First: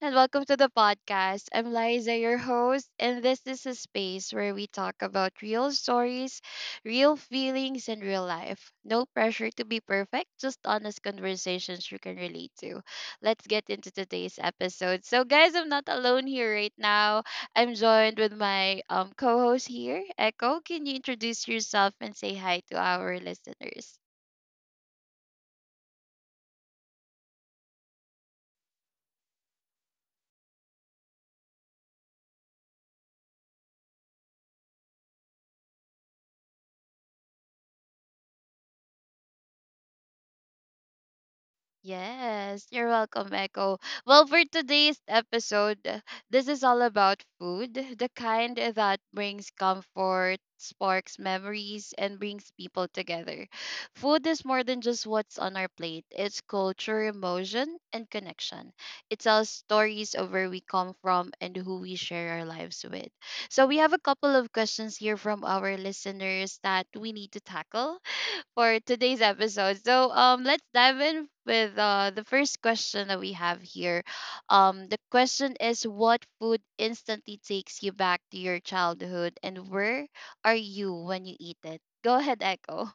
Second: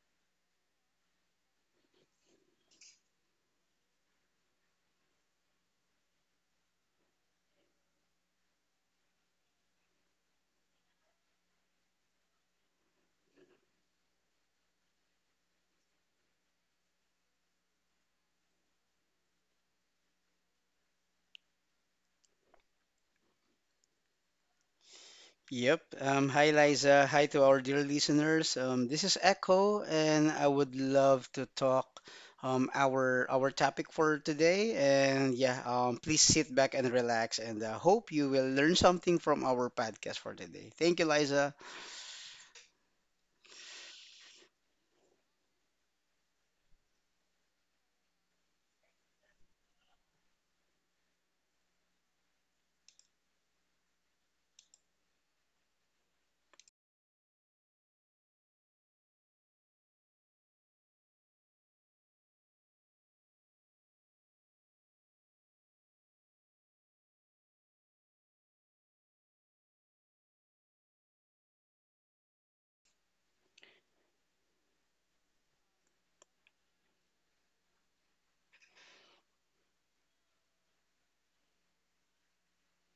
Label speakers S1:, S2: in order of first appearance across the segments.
S1: and welcome to the podcast. I'm Liza, your host, and this is a space where we talk about real stories, real feelings, and real life. No pressure to be perfect, just honest conversations you can relate to. Let's get into today's episode. So, guys, I'm not alone here right now. I'm joined with my co host here, Echo. Can you introduce yourself and say hi to our listeners?
S2: Yep. Hi, Liza. Hi to our dear listeners. This is Echo, and I would love to talk our topic for today. And yeah, please sit back and relax, and hope you will learn something from our podcast for today. Thank you, Liza.
S1: Yes, you're welcome, Echo. Well, for today's episode, this is all about food, the kind that brings comfort, sparks memories, and brings people together. Food is more than just what's on our plate, it's culture, emotion, and connection. It tells stories of where we come from and who we share our lives with. So, we have a couple of questions here from our listeners that we need to tackle for today's episode. So, let's dive in with the first question that we have here. The question is, what food instantly takes you back to your childhood, and where are you when you eat it? Go ahead, Echo.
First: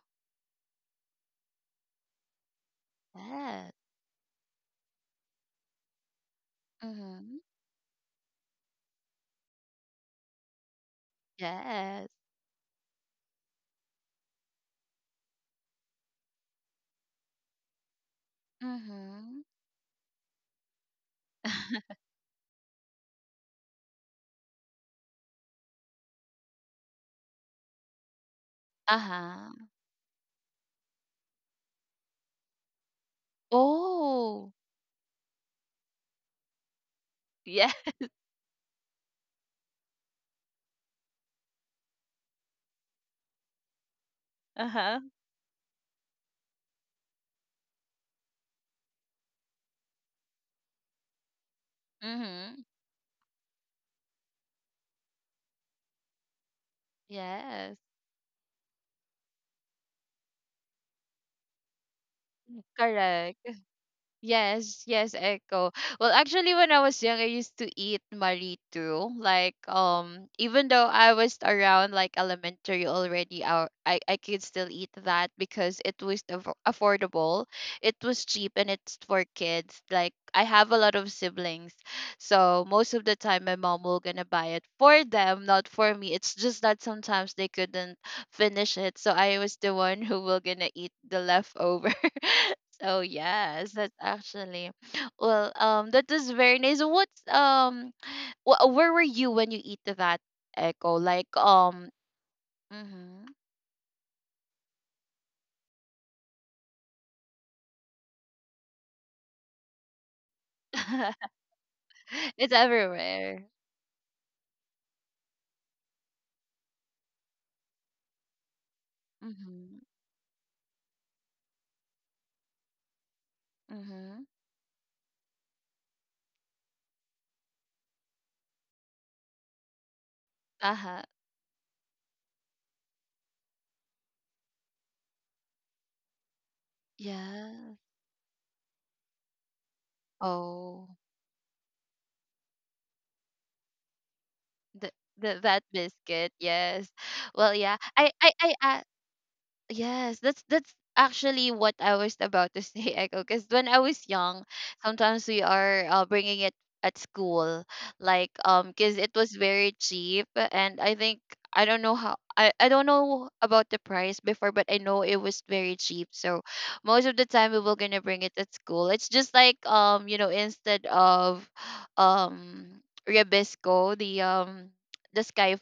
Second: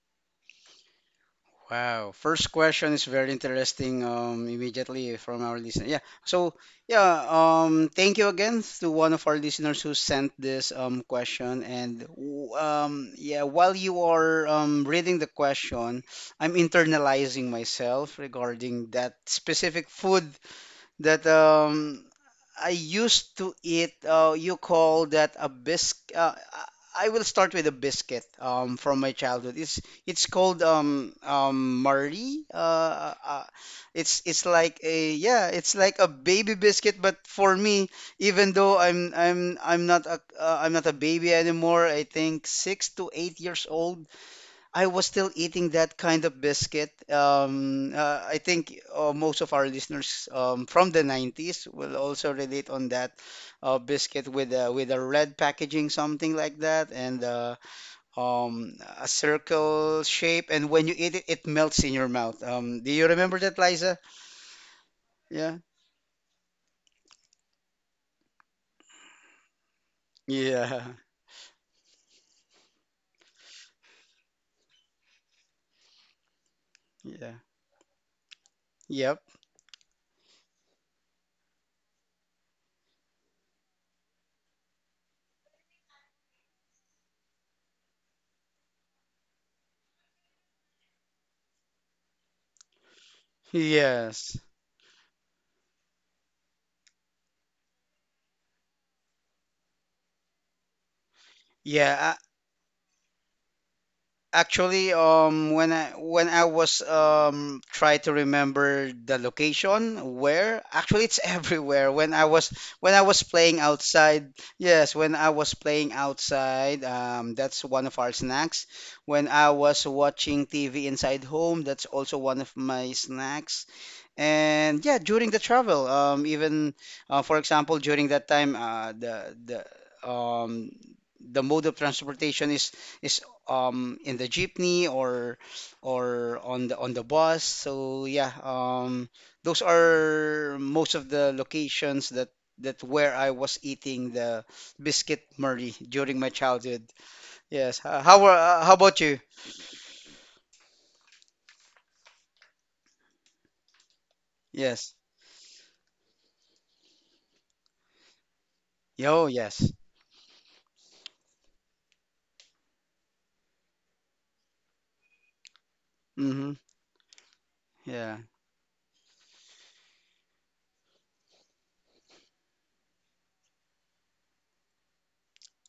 S2: Wow. First question is very
S1: Yes.
S2: interesting immediately from our listener. Yeah. So, yeah,
S1: Mm-hmm.
S2: thank you again to one of our listeners who sent this question. And
S1: Yes.
S2: yeah, while you are reading the question, I'm internalizing myself regarding that
S1: Mm-hmm.
S2: specific food that I used to eat. You call that a biscuit? I will start with a biscuit from my childhood.
S1: Uh-huh.
S2: It's called Marie.
S1: Oh.
S2: It's like a baby biscuit. But for
S1: Yeah.
S2: me, even though I'm not a baby anymore. I think 6 to 8 years old.
S1: Uh
S2: I
S1: huh.
S2: was still eating that kind of biscuit. I think most of our listeners from the 90s will also
S1: Mm-hmm.
S2: relate on that biscuit with a red packaging, something like that, and
S1: Yes.
S2: a circle shape. And when you eat it, it melts in your mouth. Do you remember
S1: Correct.
S2: that, Liza?
S1: Yes, yes,
S2: Yeah.
S1: Echo. Well, actually, when I was young, I used to eat marito. Like, even though
S2: Yeah.
S1: I was around like elementary already, I could still eat that because it was
S2: Yeah.
S1: affordable, it was cheap, and it's
S2: Yep.
S1: for kids. Like, I have a lot of siblings, so most of the time, my mom will gonna buy it for them, not for me. It's just that sometimes they couldn't finish it, so I was the one who will gonna eat the leftover. Oh yes, that's
S2: Yes.
S1: actually well. That is very nice. What's where were you when you eat that echo? Like
S2: Yeah,
S1: mhm.
S2: actually, when I was try to remember the location where actually it's everywhere. When I was
S1: It's
S2: when I was
S1: everywhere.
S2: playing outside, yes, when I was playing outside, that's one of our snacks. When I was
S1: Mhm,
S2: watching TV inside home, that's also one of my snacks.
S1: mhm.
S2: And yeah, during the travel, even for example, during that time,
S1: Uh huh.
S2: the mode of transportation is in the jeepney or on the bus.
S1: Yeah.
S2: So yeah, those are most
S1: Oh,
S2: of the locations that where I was eating the
S1: the,
S2: biscuit
S1: the that
S2: Murray during my
S1: biscuit.
S2: childhood.
S1: Yes. Well,
S2: Yes.
S1: yeah.
S2: How
S1: I
S2: about you?
S1: Yes, that's actually what I was about to say, Echo. Because when I was young,
S2: Yes.
S1: sometimes we are bringing it at school, like because it
S2: Yo,
S1: was
S2: yes.
S1: very cheap, and I think I don't know about the price before, but I know it was very cheap. So
S2: Mm-hmm.
S1: most of the time we were gonna
S2: Yeah.
S1: bring it at school. It's just like you know, instead of um Rebisco, the sky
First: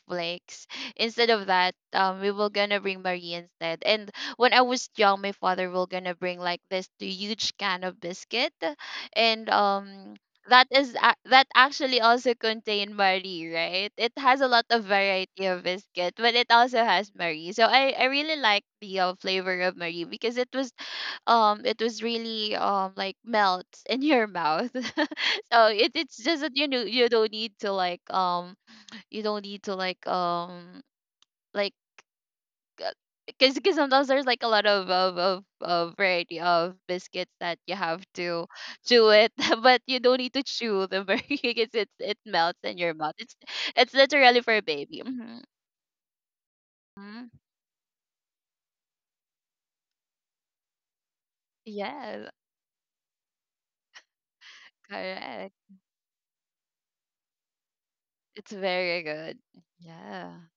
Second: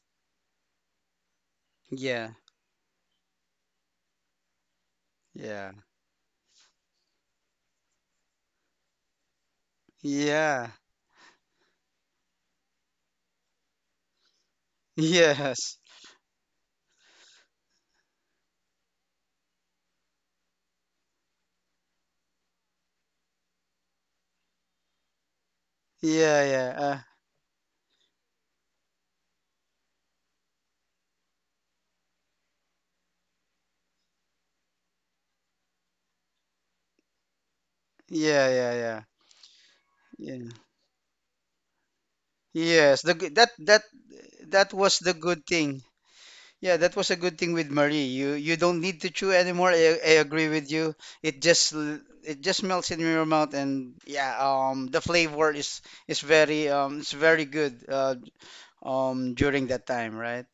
S1: instead of that we
S2: Yeah.
S1: were gonna bring marie instead. And when I was young, my father
S2: Yeah.
S1: will gonna bring like this huge can of biscuit, and that
S2: Yeah.
S1: is that actually also contain marie, right? It has a lot of variety of
S2: Yes.
S1: biscuit, but it also has marie. So i really like the flavor of marie because it was really like melts in your mouth. So, it's just
S2: Yeah,
S1: that you
S2: yeah.
S1: know you don't need to like you don't need to like because sometimes there's like a lot of variety of biscuits that you have to
S2: Yeah, yeah,
S1: chew it, but you don't need to
S2: yeah.
S1: chew them very. Because it melts
S2: Yeah.
S1: in your
S2: Yes,
S1: mouth.
S2: the g- that that
S1: It's literally for a
S2: that
S1: baby.
S2: was the
S1: Mm-hmm.
S2: good thing. Yeah, that was a
S1: Mm-hmm.
S2: good thing with Marie. You don't need to chew anymore. I agree with you. It just l-
S1: Yes,
S2: it just melts in your mouth, and yeah, the
S1: correct.
S2: flavor is very, it's very good
S1: It's very good.
S2: during that time,
S1: Yeah.
S2: right?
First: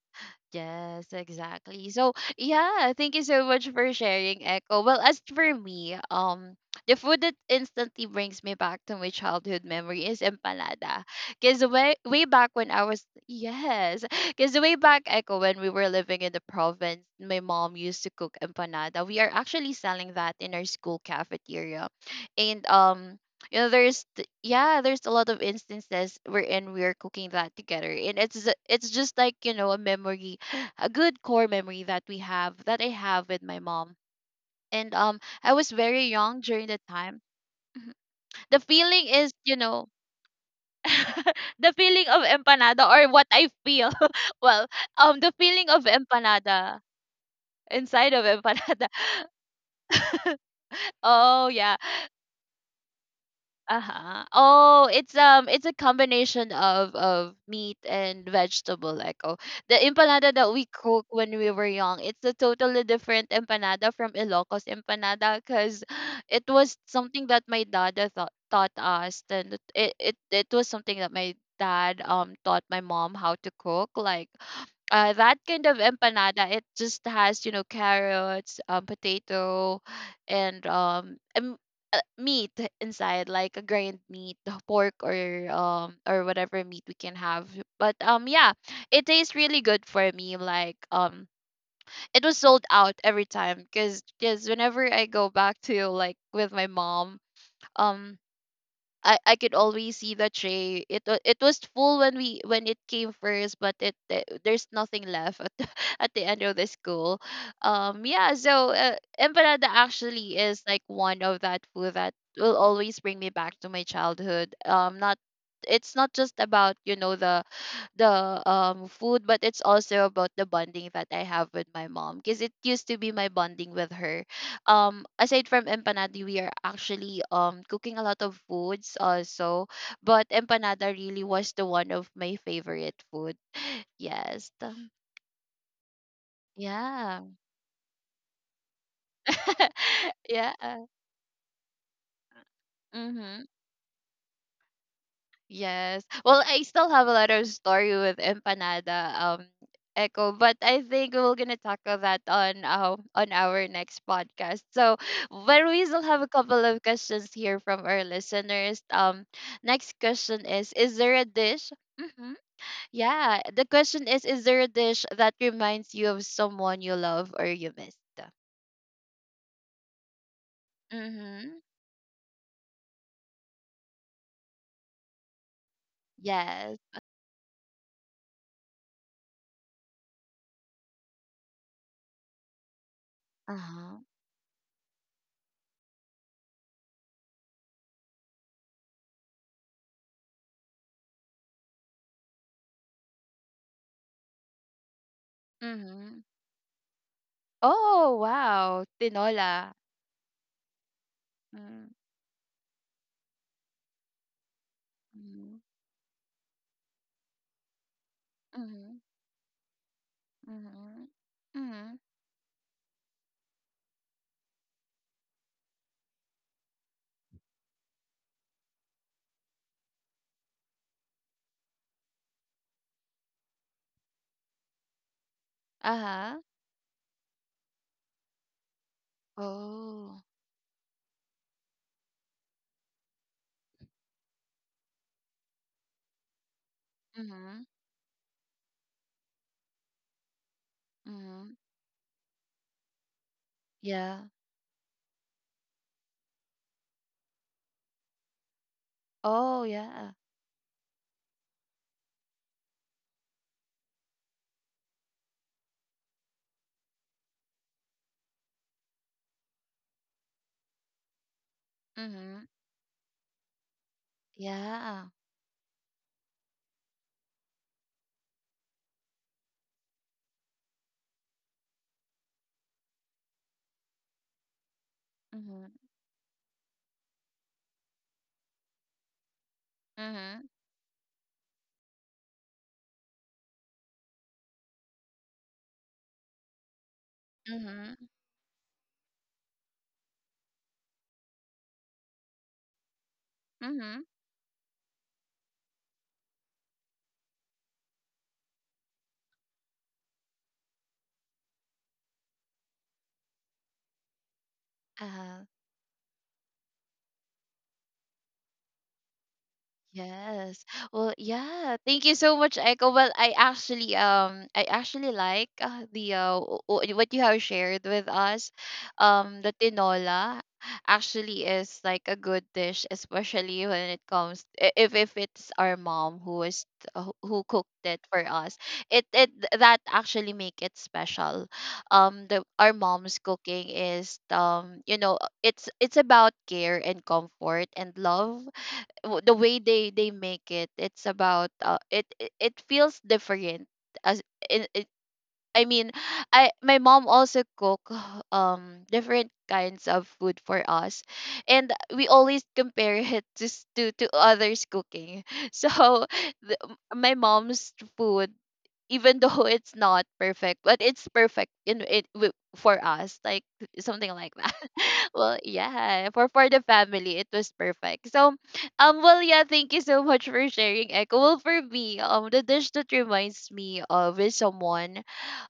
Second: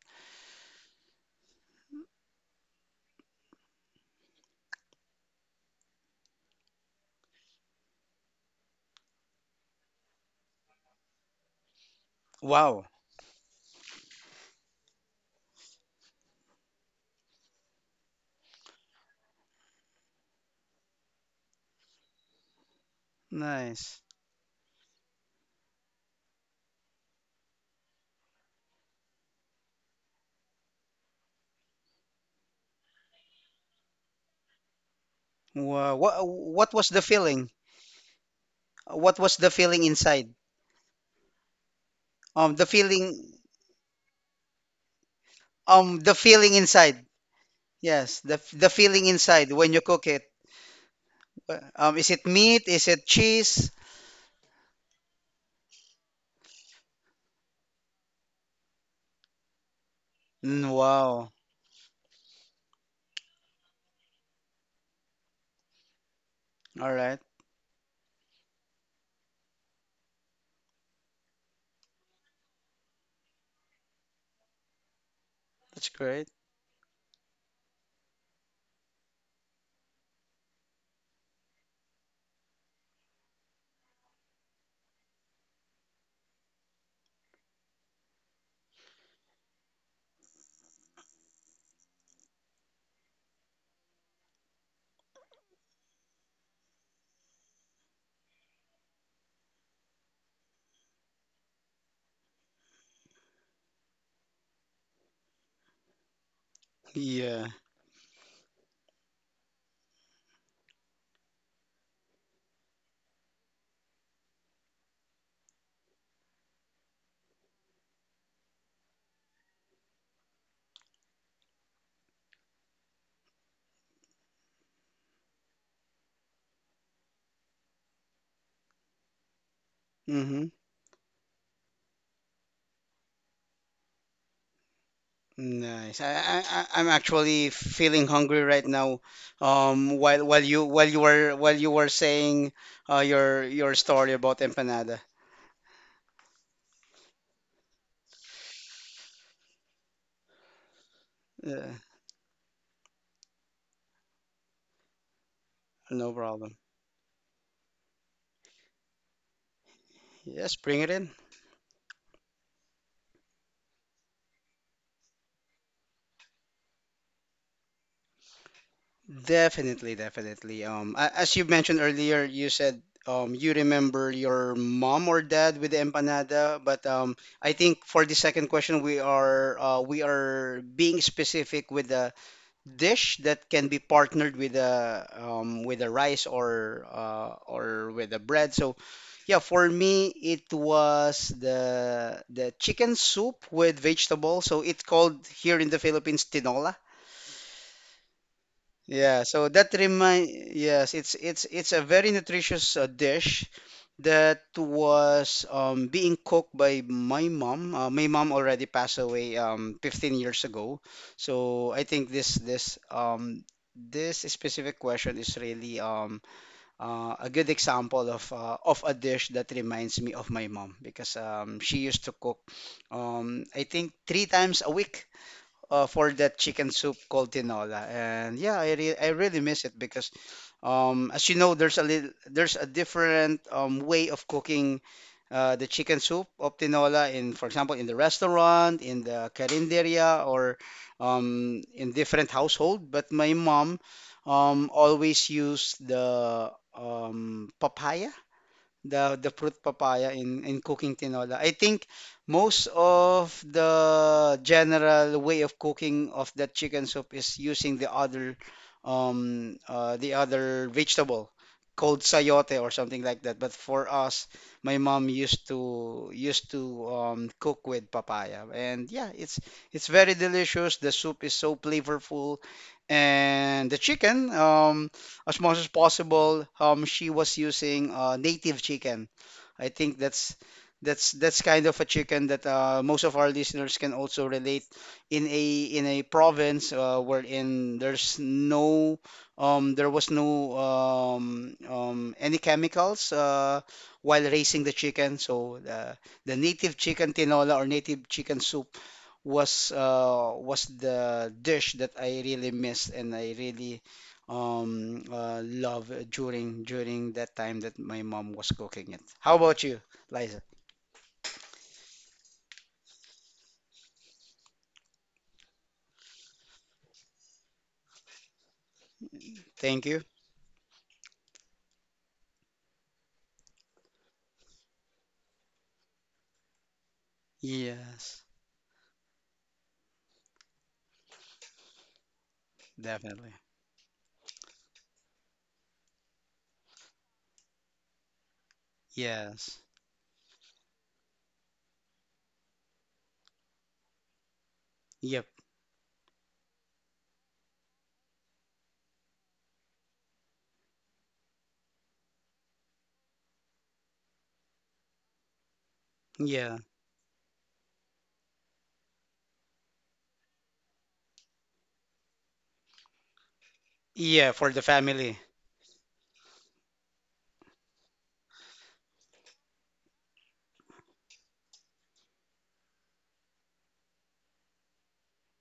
S1: Yes, exactly. So, yeah, thank you so much for sharing, Echo. Well, as for me, the food that instantly brings me back to my childhood memory is empanada. Cause way back when I
S2: Wow.
S1: was, yes, cause way back Echo, when we were living in the province, my mom used to cook empanada. We are actually selling that in our school cafeteria, and. You know,
S2: Nice.
S1: yeah, there's a lot of instances wherein we're cooking that together, and it's just like, you know, a memory, a good core memory that we have, that I have with my mom. And I was
S2: Wow.
S1: very
S2: What
S1: young during
S2: what
S1: the
S2: was the
S1: time.
S2: feeling?
S1: The feeling
S2: What
S1: is,
S2: was the
S1: you know,
S2: feeling inside?
S1: the feeling of
S2: The
S1: empanada, or what
S2: feeling.
S1: I feel. Well, the feeling of
S2: The feeling
S1: empanada,
S2: inside.
S1: inside
S2: Yes,
S1: of
S2: the
S1: empanada.
S2: feeling inside when you cook it.
S1: Oh yeah.
S2: Is it meat? Is it cheese?
S1: Uh-huh. Oh, it's a combination of meat and vegetable, like oh. The empanada that we
S2: Mm,
S1: cook
S2: wow.
S1: when we were young, it's a totally different empanada from Ilocos empanada, cuz it was
S2: All right.
S1: something that my dad thought taught us. And it was something that my dad taught my mom how to cook, like that kind of
S2: That's great.
S1: empanada. It just has, you know, carrots, potato, and meat inside, like a grained meat, the pork or or whatever meat we can have. But yeah, it tastes really good for me. Like it was sold out every time, because whenever I go back to like with my mom, um, I could always see the tray. It was full when we when it came first, but there's nothing left at the, at the end of the school.
S2: Yeah.
S1: Yeah, so empanada actually is like one of that food that will always bring me back to my childhood. Not it's not just about you know the food, but it's also about the bonding that I have with my mom, because it used to be my bonding with her. Aside from empanada, we are actually cooking a lot of foods also, but
S2: Mm-hmm.
S1: empanada really was the one of my favorite food. Yes, the-
S2: Nice. I'm
S1: yeah,
S2: actually feeling hungry right now.
S1: yeah,
S2: While you were saying
S1: mhm.
S2: your story about empanada.
S1: Yes. Well, I still have a lot of story with empanada, Echo, but I think we're gonna
S2: Yeah,
S1: tackle that on our next podcast. So, but we still have a
S2: no
S1: couple
S2: problem.
S1: of questions here from our listeners. Next question
S2: Yes,
S1: is
S2: bring it
S1: there a
S2: in.
S1: dish? Hmm. Yeah. The question is there a dish that reminds you of someone you love or you missed?
S2: Definitely, definitely. As
S1: Mm-hmm.
S2: you mentioned earlier, you said you remember your mom or dad with the empanada,
S1: Yes.
S2: but I think for the second question, we are being specific with a dish
S1: Uh
S2: that can be
S1: huh.
S2: partnered with a rice or with a bread. So, yeah, for me, it was the chicken soup with vegetables. So it's called here in the
S1: Mm-hmm.
S2: Philippines tinola.
S1: Oh wow,
S2: Yeah, so
S1: tinola.
S2: it's a very nutritious dish that was
S1: Mm-hmm.
S2: being cooked by my mom. My mom already
S1: Mhm,
S2: passed away 15 years
S1: mhm,
S2: ago. So
S1: mhm.
S2: I think this specific question is really a good example of a dish that reminds me of my mom because she used to cook I think 3 times a week for
S1: Uh-huh.
S2: that chicken soup called tinola. And yeah, I really miss it
S1: Oh.
S2: because as you know, there's a different way of cooking the chicken soup of tinola for
S1: Mhm,
S2: example, in the restaurant, in the carinderia, or
S1: mhm.
S2: in different household. But my mom
S1: Yeah.
S2: always used the papaya, the
S1: Oh,
S2: fruit
S1: yeah.
S2: papaya in cooking tinola. I think most of the general way of cooking of that chicken soup is using the other vegetable called
S1: Mhm.
S2: sayote or something like that. But for us, my
S1: Yeah.
S2: mom used to cook with papaya, and yeah, it's very delicious. The soup is so flavorful, and the chicken as much
S1: Mhm,
S2: as possible, she was using native chicken. I think
S1: mhm,
S2: that's kind of a chicken that most of our listeners can also relate in a province
S1: mhm,
S2: wherein there was no any chemicals
S1: mhm.
S2: while raising the chicken. So the native chicken tinola or native chicken soup was the dish that I really missed and I really
S1: Uh-huh.
S2: love during that time that my mom was cooking it. How about you, Liza?
S1: Yes. Well, yeah. Thank you so much, Echo. Well, I actually like what you have shared with us. The
S2: Thank you.
S1: tinola actually is like a good dish, especially when it comes if it's our mom who is who cooked it for
S2: Yes,
S1: us. It that actually make it special. The our mom's
S2: definitely.
S1: cooking is you know it's about care and comfort and love. The way
S2: Yes.
S1: they make it, it's about it feels different as it, it
S2: Yep.
S1: I mean, I my mom also cook different kinds of food for us, and we always compare it to others cooking. So the,
S2: Yeah.
S1: my mom's food, even though it's not perfect, but it's perfect in for us, like something like
S2: Yeah,
S1: that.
S2: for the family.
S1: Well, yeah, for the family, it was perfect. So, well, yeah, thank you so much for sharing, Echo. Well, for me, the dish that reminds me of is someone,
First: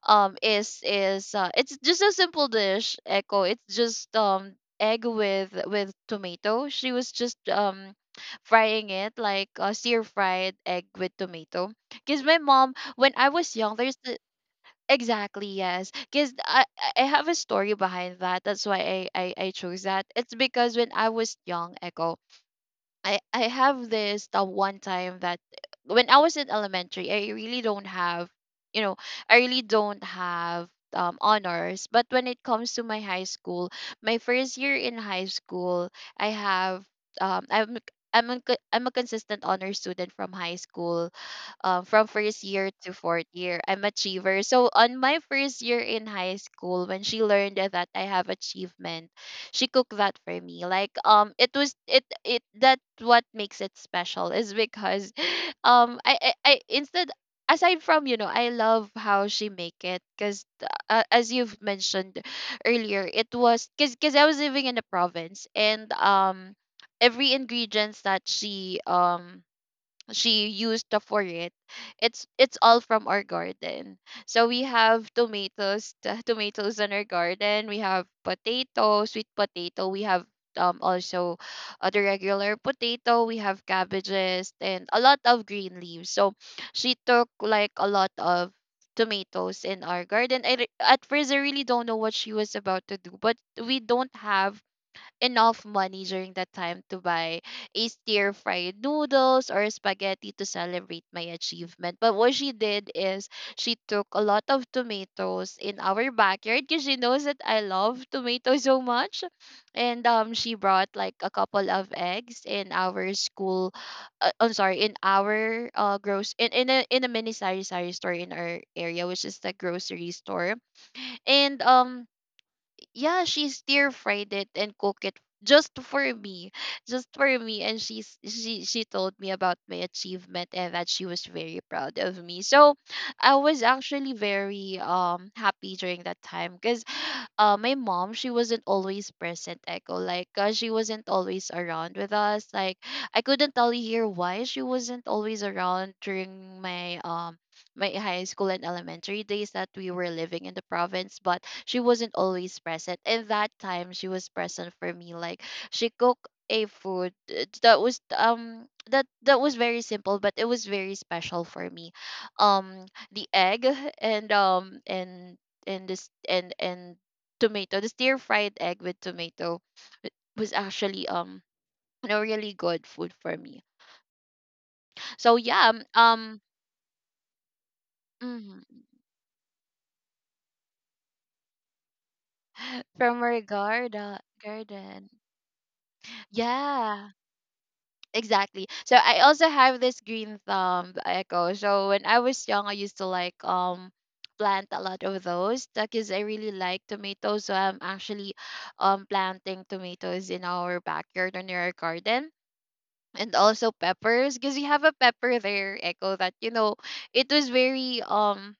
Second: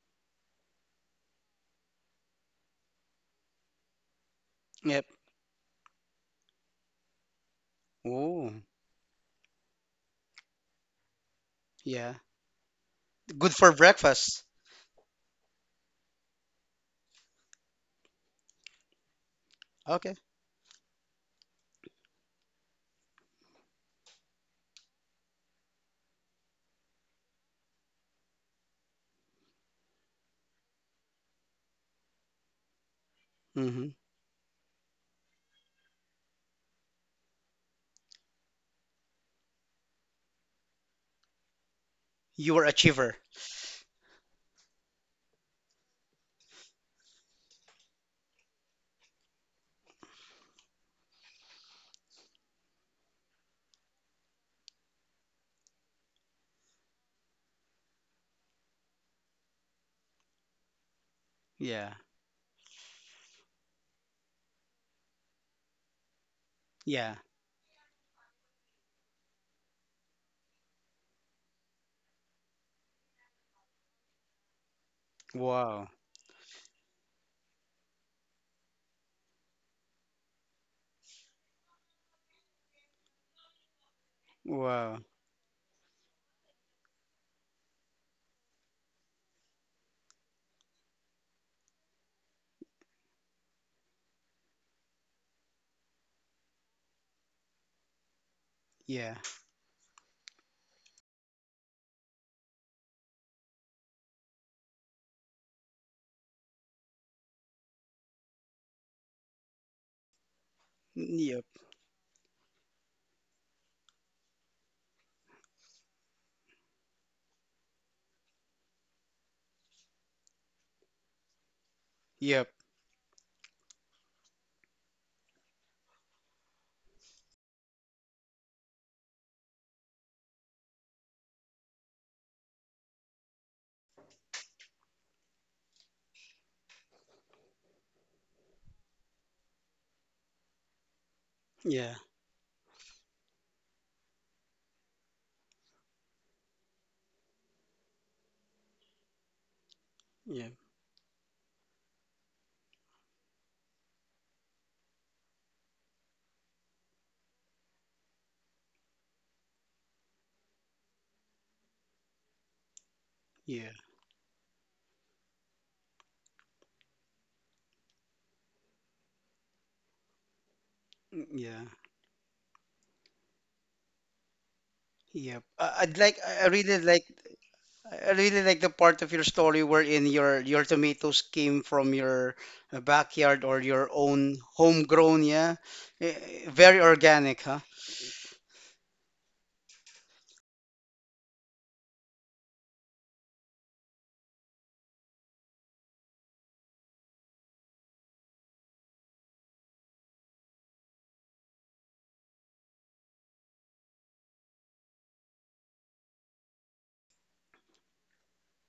S1: is it's just a simple dish, Echo. It's just egg
S2: Yep.
S1: with tomato. She was just
S2: Oh,
S1: frying it like stir fried egg with tomato.
S2: yeah.
S1: Cause my mom, when I
S2: Good
S1: was
S2: for
S1: young, there's
S2: breakfast.
S1: exactly, yes. Because I have a story behind that. That's why I chose that.
S2: Okay.
S1: It's because when I was young, Echo, I have this, the one time that when I was in elementary, I really don't have, you know, I really don't have honors. But when it comes to my high school,
S2: Mm-hmm.
S1: my first year in high school, I have um I'm I'm a consistent honor student from high school, from first
S2: You were a
S1: year to
S2: achiever.
S1: fourth year. I'm achiever. So on my first year in high school, when she learned that I have achievement, she cooked that for me, like it was it it that what makes it special is because, I instead, aside from, you know, I love how she make it, because as you've
S2: Yeah.
S1: mentioned earlier, it was because I was living in the province, and
S2: Yeah.
S1: every ingredients that she used up for it, it's all from our garden. So we have
S2: Wow.
S1: tomatoes, tomatoes in our garden, we have potato, sweet potato, we have also the regular potato, we have cabbages and a
S2: Wow.
S1: lot of green leaves. So she took like a lot of tomatoes in our garden. I, at first I really don't know what she was about to do, but we don't have enough money during that time to buy a stir fried
S2: Yeah.
S1: noodles or spaghetti to celebrate my achievement. But what she did is she took a lot of tomatoes in our backyard because she knows that I love tomatoes so much. And she brought like a
S2: Yep.
S1: couple of eggs in our school I'm sorry, in our gross in a mini sari sari store in our area, which is the grocery store. And um
S2: Yep.
S1: yeah, she stir fried it and cook it just for me, just for me. And she told me about my achievement and that she was very proud of me. So I was actually very happy during that time because my mom, she wasn't always present, Echo. Like she wasn't always
S2: Yeah.
S1: around with us, like I couldn't tell you here why she wasn't always around during my my high school and elementary days that we were living
S2: Yeah.
S1: in the province, but she wasn't always present. And that time she was present for me. Like she cooked a food that was that was very simple but it was very special for me. um the
S2: Yeah.
S1: egg and um and and this and tomato, the stir fried egg with tomato. It was actually
S2: Yeah,
S1: you know really good food for me, so
S2: Yep.
S1: yeah.
S2: I'd like. I I really like. I really like the
S1: Mm-hmm.
S2: part of your story wherein your tomatoes came from your
S1: From
S2: backyard
S1: our
S2: or your
S1: garden.
S2: own
S1: Garden,
S2: homegrown. Yeah, Eh, very
S1: yeah,
S2: organic, huh?
S1: exactly. So I also have this green thumb, Echo. So when I was young, I used to plant a lot of those because I really like tomatoes. So I'm actually planting tomatoes in our backyard or near our garden, and also peppers because we have a pepper there, Echo, that you know it was very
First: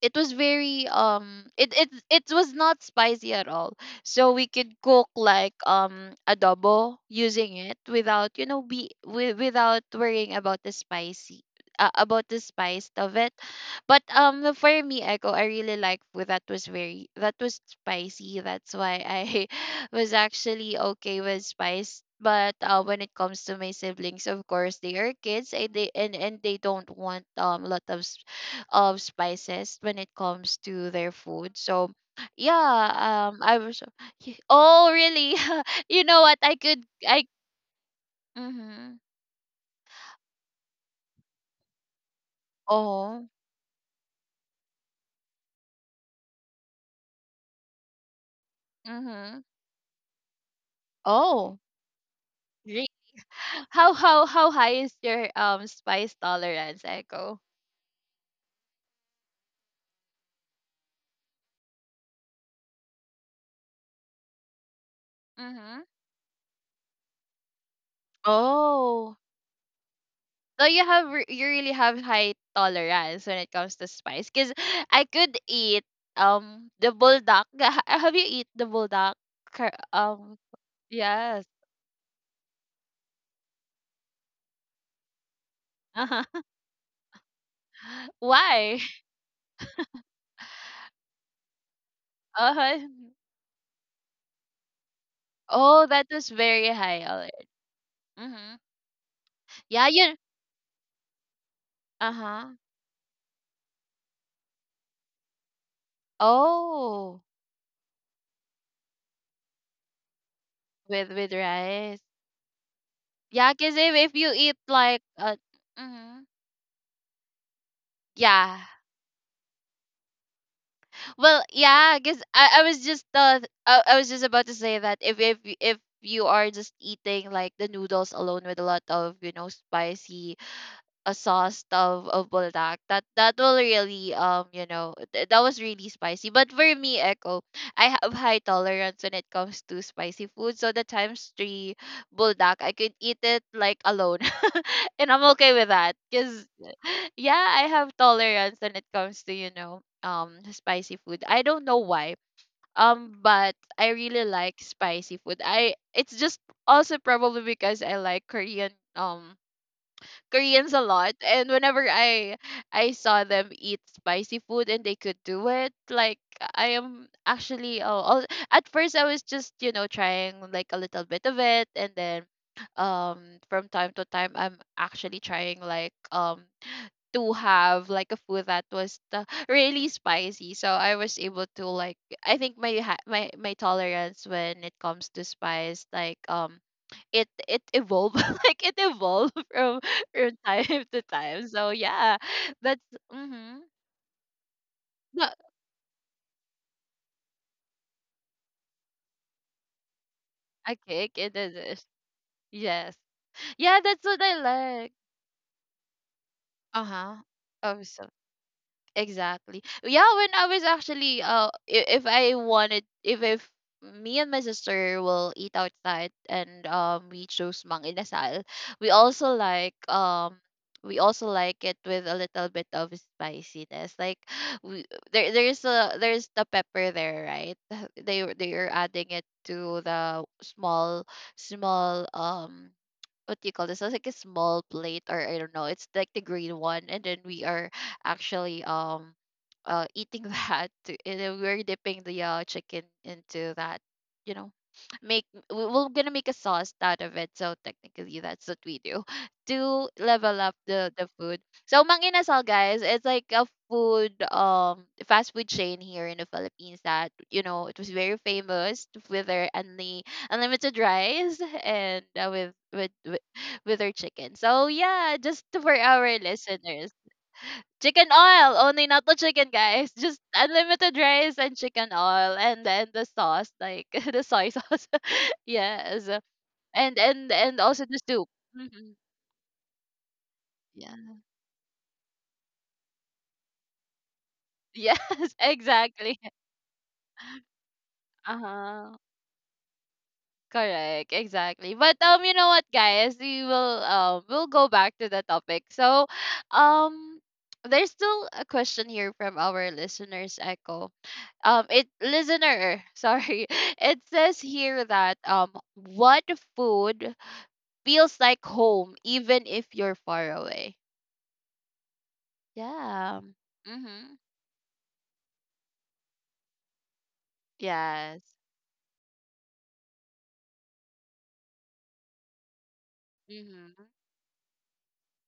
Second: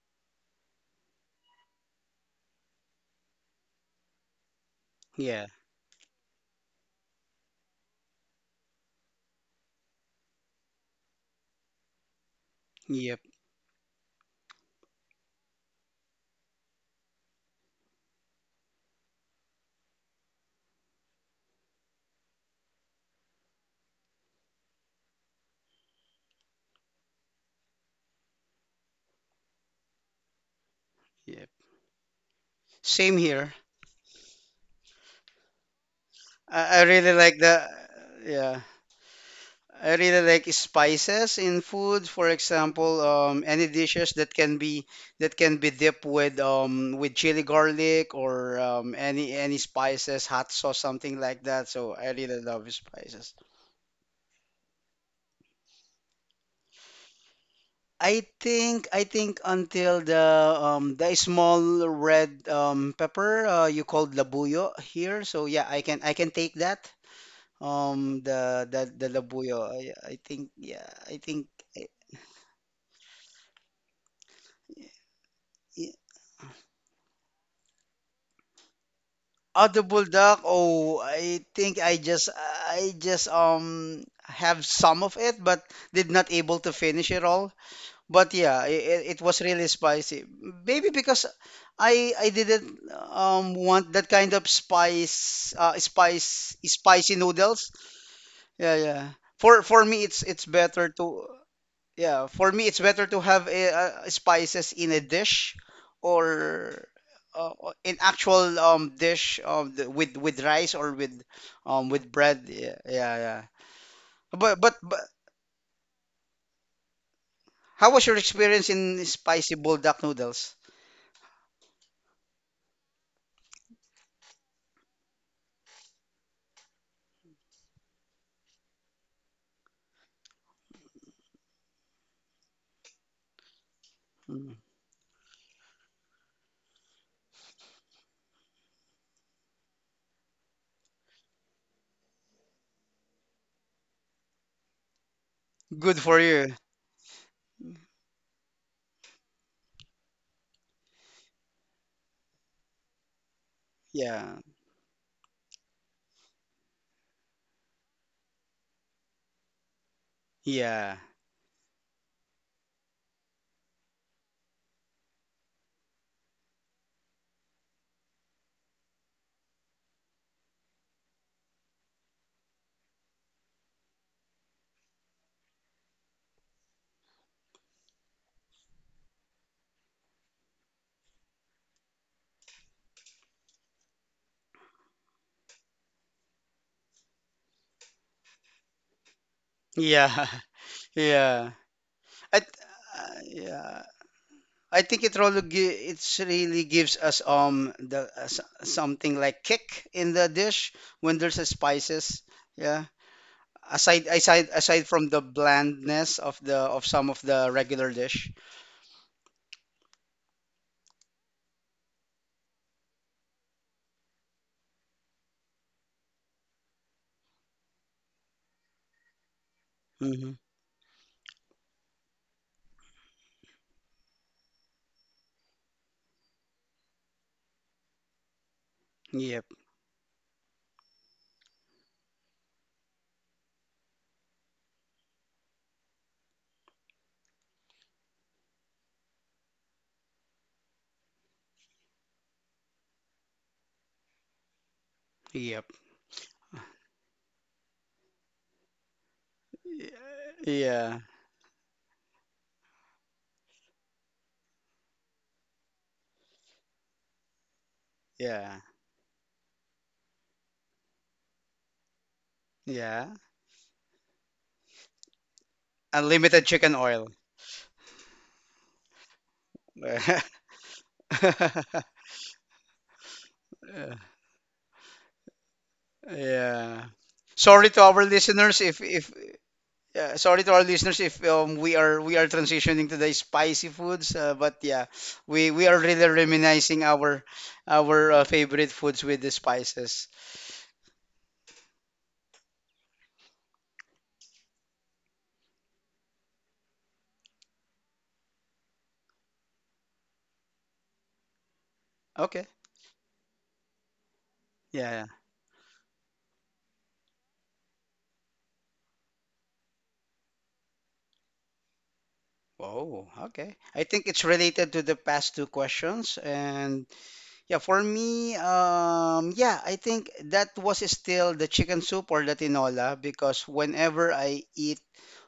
S1: it was very it was not spicy at all. So we could cook
S2: Yeah.
S1: like adobo using it without you know without worrying about the spicy, about the spice of
S2: Yep.
S1: it. But for me, Echo, I really that was very, that was spicy. That's why I was actually okay with spice. But when it comes to my siblings, of course they are kids, and they don't want lot of spices when it comes to their
S2: Yep.
S1: food. So
S2: Same
S1: yeah.
S2: here.
S1: I was oh really? You know what? I
S2: I
S1: could
S2: really
S1: I.
S2: like the. Yeah.
S1: Mhm.
S2: I really like spices in food. For example,
S1: Oh.
S2: any dishes that can be dipped with chili garlic or any
S1: Mhm.
S2: any spices, hot sauce, something like
S1: Oh.
S2: that. So I really love
S1: Really?
S2: spices.
S1: How high is your spice tolerance, Echo?
S2: I think until the small red pepper you called labuyo here. So yeah, I
S1: Mhm.
S2: can I can take that. The
S1: Oh.
S2: labuyo. I think,
S1: So you
S2: yeah, I
S1: you
S2: think.
S1: really have high tolerance when it comes to spice, cuz I could eat the bulldog. Have you eat the bulldog? Cur-
S2: Audible
S1: Um
S2: Duck. Oh, I
S1: Yes.
S2: think I just have some of it, but did not
S1: Uh-huh.
S2: able to finish it all. But yeah,
S1: Why?
S2: it was really spicy. Maybe because I didn't
S1: Uh-huh.
S2: want that kind of spice
S1: Oh, that was
S2: spice
S1: very high
S2: spicy
S1: alert.
S2: noodles.
S1: Mm-hmm.
S2: Yeah, yeah. For
S1: Yeah,
S2: me,
S1: you
S2: it's better to. Yeah, for
S1: uh-huh.
S2: me, it's better to have spices in a dish or
S1: Oh,
S2: in actual dish with rice or
S1: with rice.
S2: with bread. Yeah, yeah, yeah.
S1: Yeah, cause if you eat
S2: But but
S1: like
S2: but
S1: mm-hmm.
S2: how was your
S1: Yeah.
S2: experience in spicy buldak noodles?
S1: Well, yeah, cause I was just I was just about to say that if you are just eating like the noodles alone with a lot of, you know, spicy a sauce of buldak, that that will really
S2: Mm.
S1: you know that was really spicy. But for me, Echo, I have high tolerance when it comes to spicy food, so the times three buldak, I could eat it like alone. And I'm okay with that
S2: Good for
S1: because
S2: you.
S1: yeah, I have tolerance when it comes to you know spicy food. I don't know why. But I really
S2: Yeah,
S1: like spicy food. I it's just also probably because I like Korean Koreans a
S2: yeah,
S1: lot, and whenever I saw them eat spicy food and they could do it like I am actually oh, at first I was just you know trying like a little bit of it. And then from time to time, I'm actually trying like to have like a food that was the, really spicy. So I was able to like, I think my my tolerance when it comes to spice like it, it evolved. Like it evolved
S2: yeah,
S1: from time to time,
S2: yeah.
S1: so yeah,
S2: I, th-
S1: that's mm-hmm.
S2: yeah. I think
S1: No,
S2: it's really gives us the something like kick in the dish
S1: okay
S2: when
S1: okay,
S2: there's a
S1: that is
S2: spices. Yeah.
S1: yes, yeah, that's
S2: Aside
S1: what I
S2: aside aside
S1: like
S2: from the blandness of the of some
S1: uh-huh
S2: of the
S1: oh
S2: regular
S1: so
S2: dish.
S1: exactly. Yeah, when I was actually if I wanted, if me and my sister will eat outside, and we chose Mang Inasal, we also like
S2: Hmm.
S1: um we also like it with a little bit of spiciness. Like we there's the pepper there, right? They are adding it
S2: Yep.
S1: to the small small what do you call this? It's like a small plate, or I don't know. It's like the green one, and then we are actually, eating that, and then we're dipping the chicken into that. You know,
S2: Yep.
S1: we're gonna make a sauce out of it. So technically, that's what we do
S2: Y-
S1: to level up
S2: Yeah.
S1: the food. So Mang guys, it's like a food fast food chain here in the Philippines that you know it was very
S2: Yeah.
S1: famous with their only unlimited rice and uh, with, with
S2: Yeah.
S1: with with our chicken. So yeah, just for our
S2: Unlimited chicken
S1: listeners,
S2: oil.
S1: chicken oil only, not the chicken, guys. Just unlimited rice and chicken oil, and then the sauce, like the soy sauce. Yes,
S2: Yeah.
S1: and
S2: Sorry to
S1: also the
S2: our
S1: soup.
S2: listeners if
S1: Hmm.
S2: if Yeah, sorry to our
S1: Yeah.
S2: listeners if we are transitioning to the spicy foods, but yeah,
S1: Yes,
S2: we are really
S1: exactly.
S2: reminiscing our
S1: Uh
S2: favorite
S1: huh.
S2: foods with the spices.
S1: Correct, exactly. But you know what, guys, we will we'll go back to the topic. So, um, there's still a question here from our listeners, Echo. It
S2: Okay.
S1: listener, sorry, it says here
S2: Yeah.
S1: that what food feels like home even if you're far away?
S2: Oh,
S1: Yeah.
S2: okay. I think
S1: Mhm.
S2: it's related to the past two questions, and yeah, for
S1: Yes.
S2: me, yeah, I think that was still the chicken soup or the tinola because
S1: Mhm.
S2: whenever I eat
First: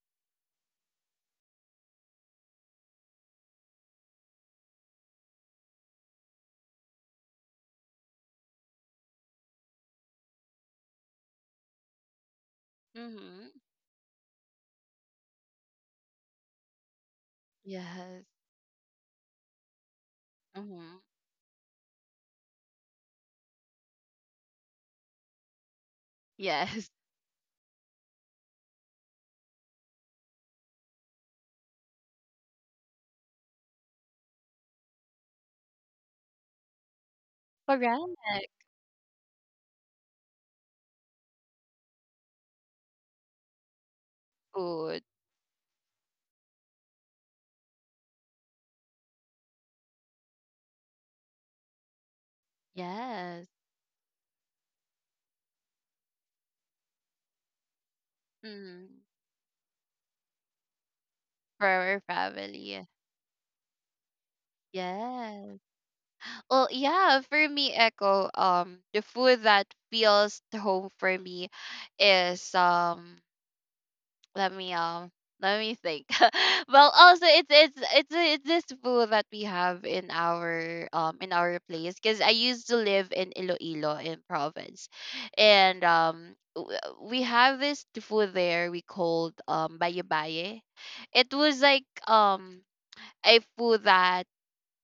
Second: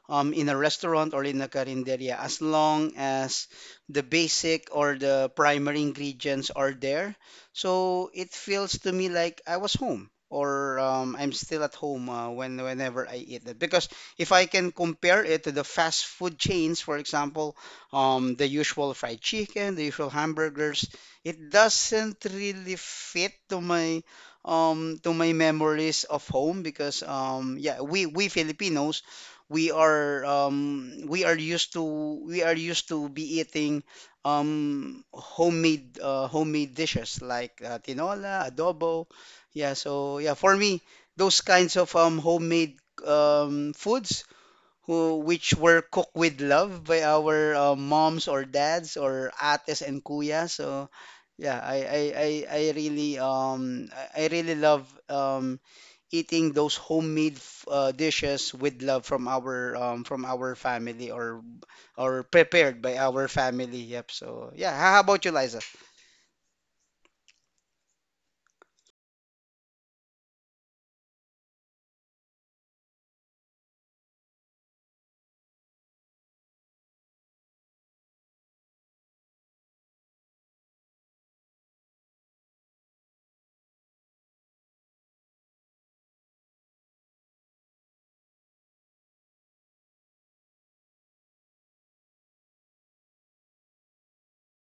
S2: in a restaurant or in a carinderia as long as the basic or the primary ingredients are there. So it feels to me like I was home or I'm still at home whenever I eat
S1: Mhm.
S2: it. Because if I can compare it to the fast food chains, for example,
S1: Yes.
S2: the usual fried chicken, the usual hamburgers,
S1: Mhm.
S2: it doesn't really fit to my memories of home
S1: Yes.
S2: because yeah, we Filipinos, we are we are used to be eating homemade dishes like tinola,
S1: Correct.
S2: adobo. Yeah, so yeah, for me, those kinds of homemade foods
S1: Food.
S2: who which were cooked with love by our moms or dads or ates and kuya. So yeah, I really
S1: Yes.
S2: um I really love eating those homemade dishes with
S1: Mm,
S2: love from our family
S1: for our
S2: or
S1: family.
S2: prepared by our family. Yep. So yeah, how about you,
S1: Yes.
S2: Liza?
S1: Well, yeah, for me, Echo, the food that feels to home for me is let me um let me think. Well, also it's this food that we have in our place, because I used to live in Iloilo in province, and we have this food there we called baye baye. It was like um a food that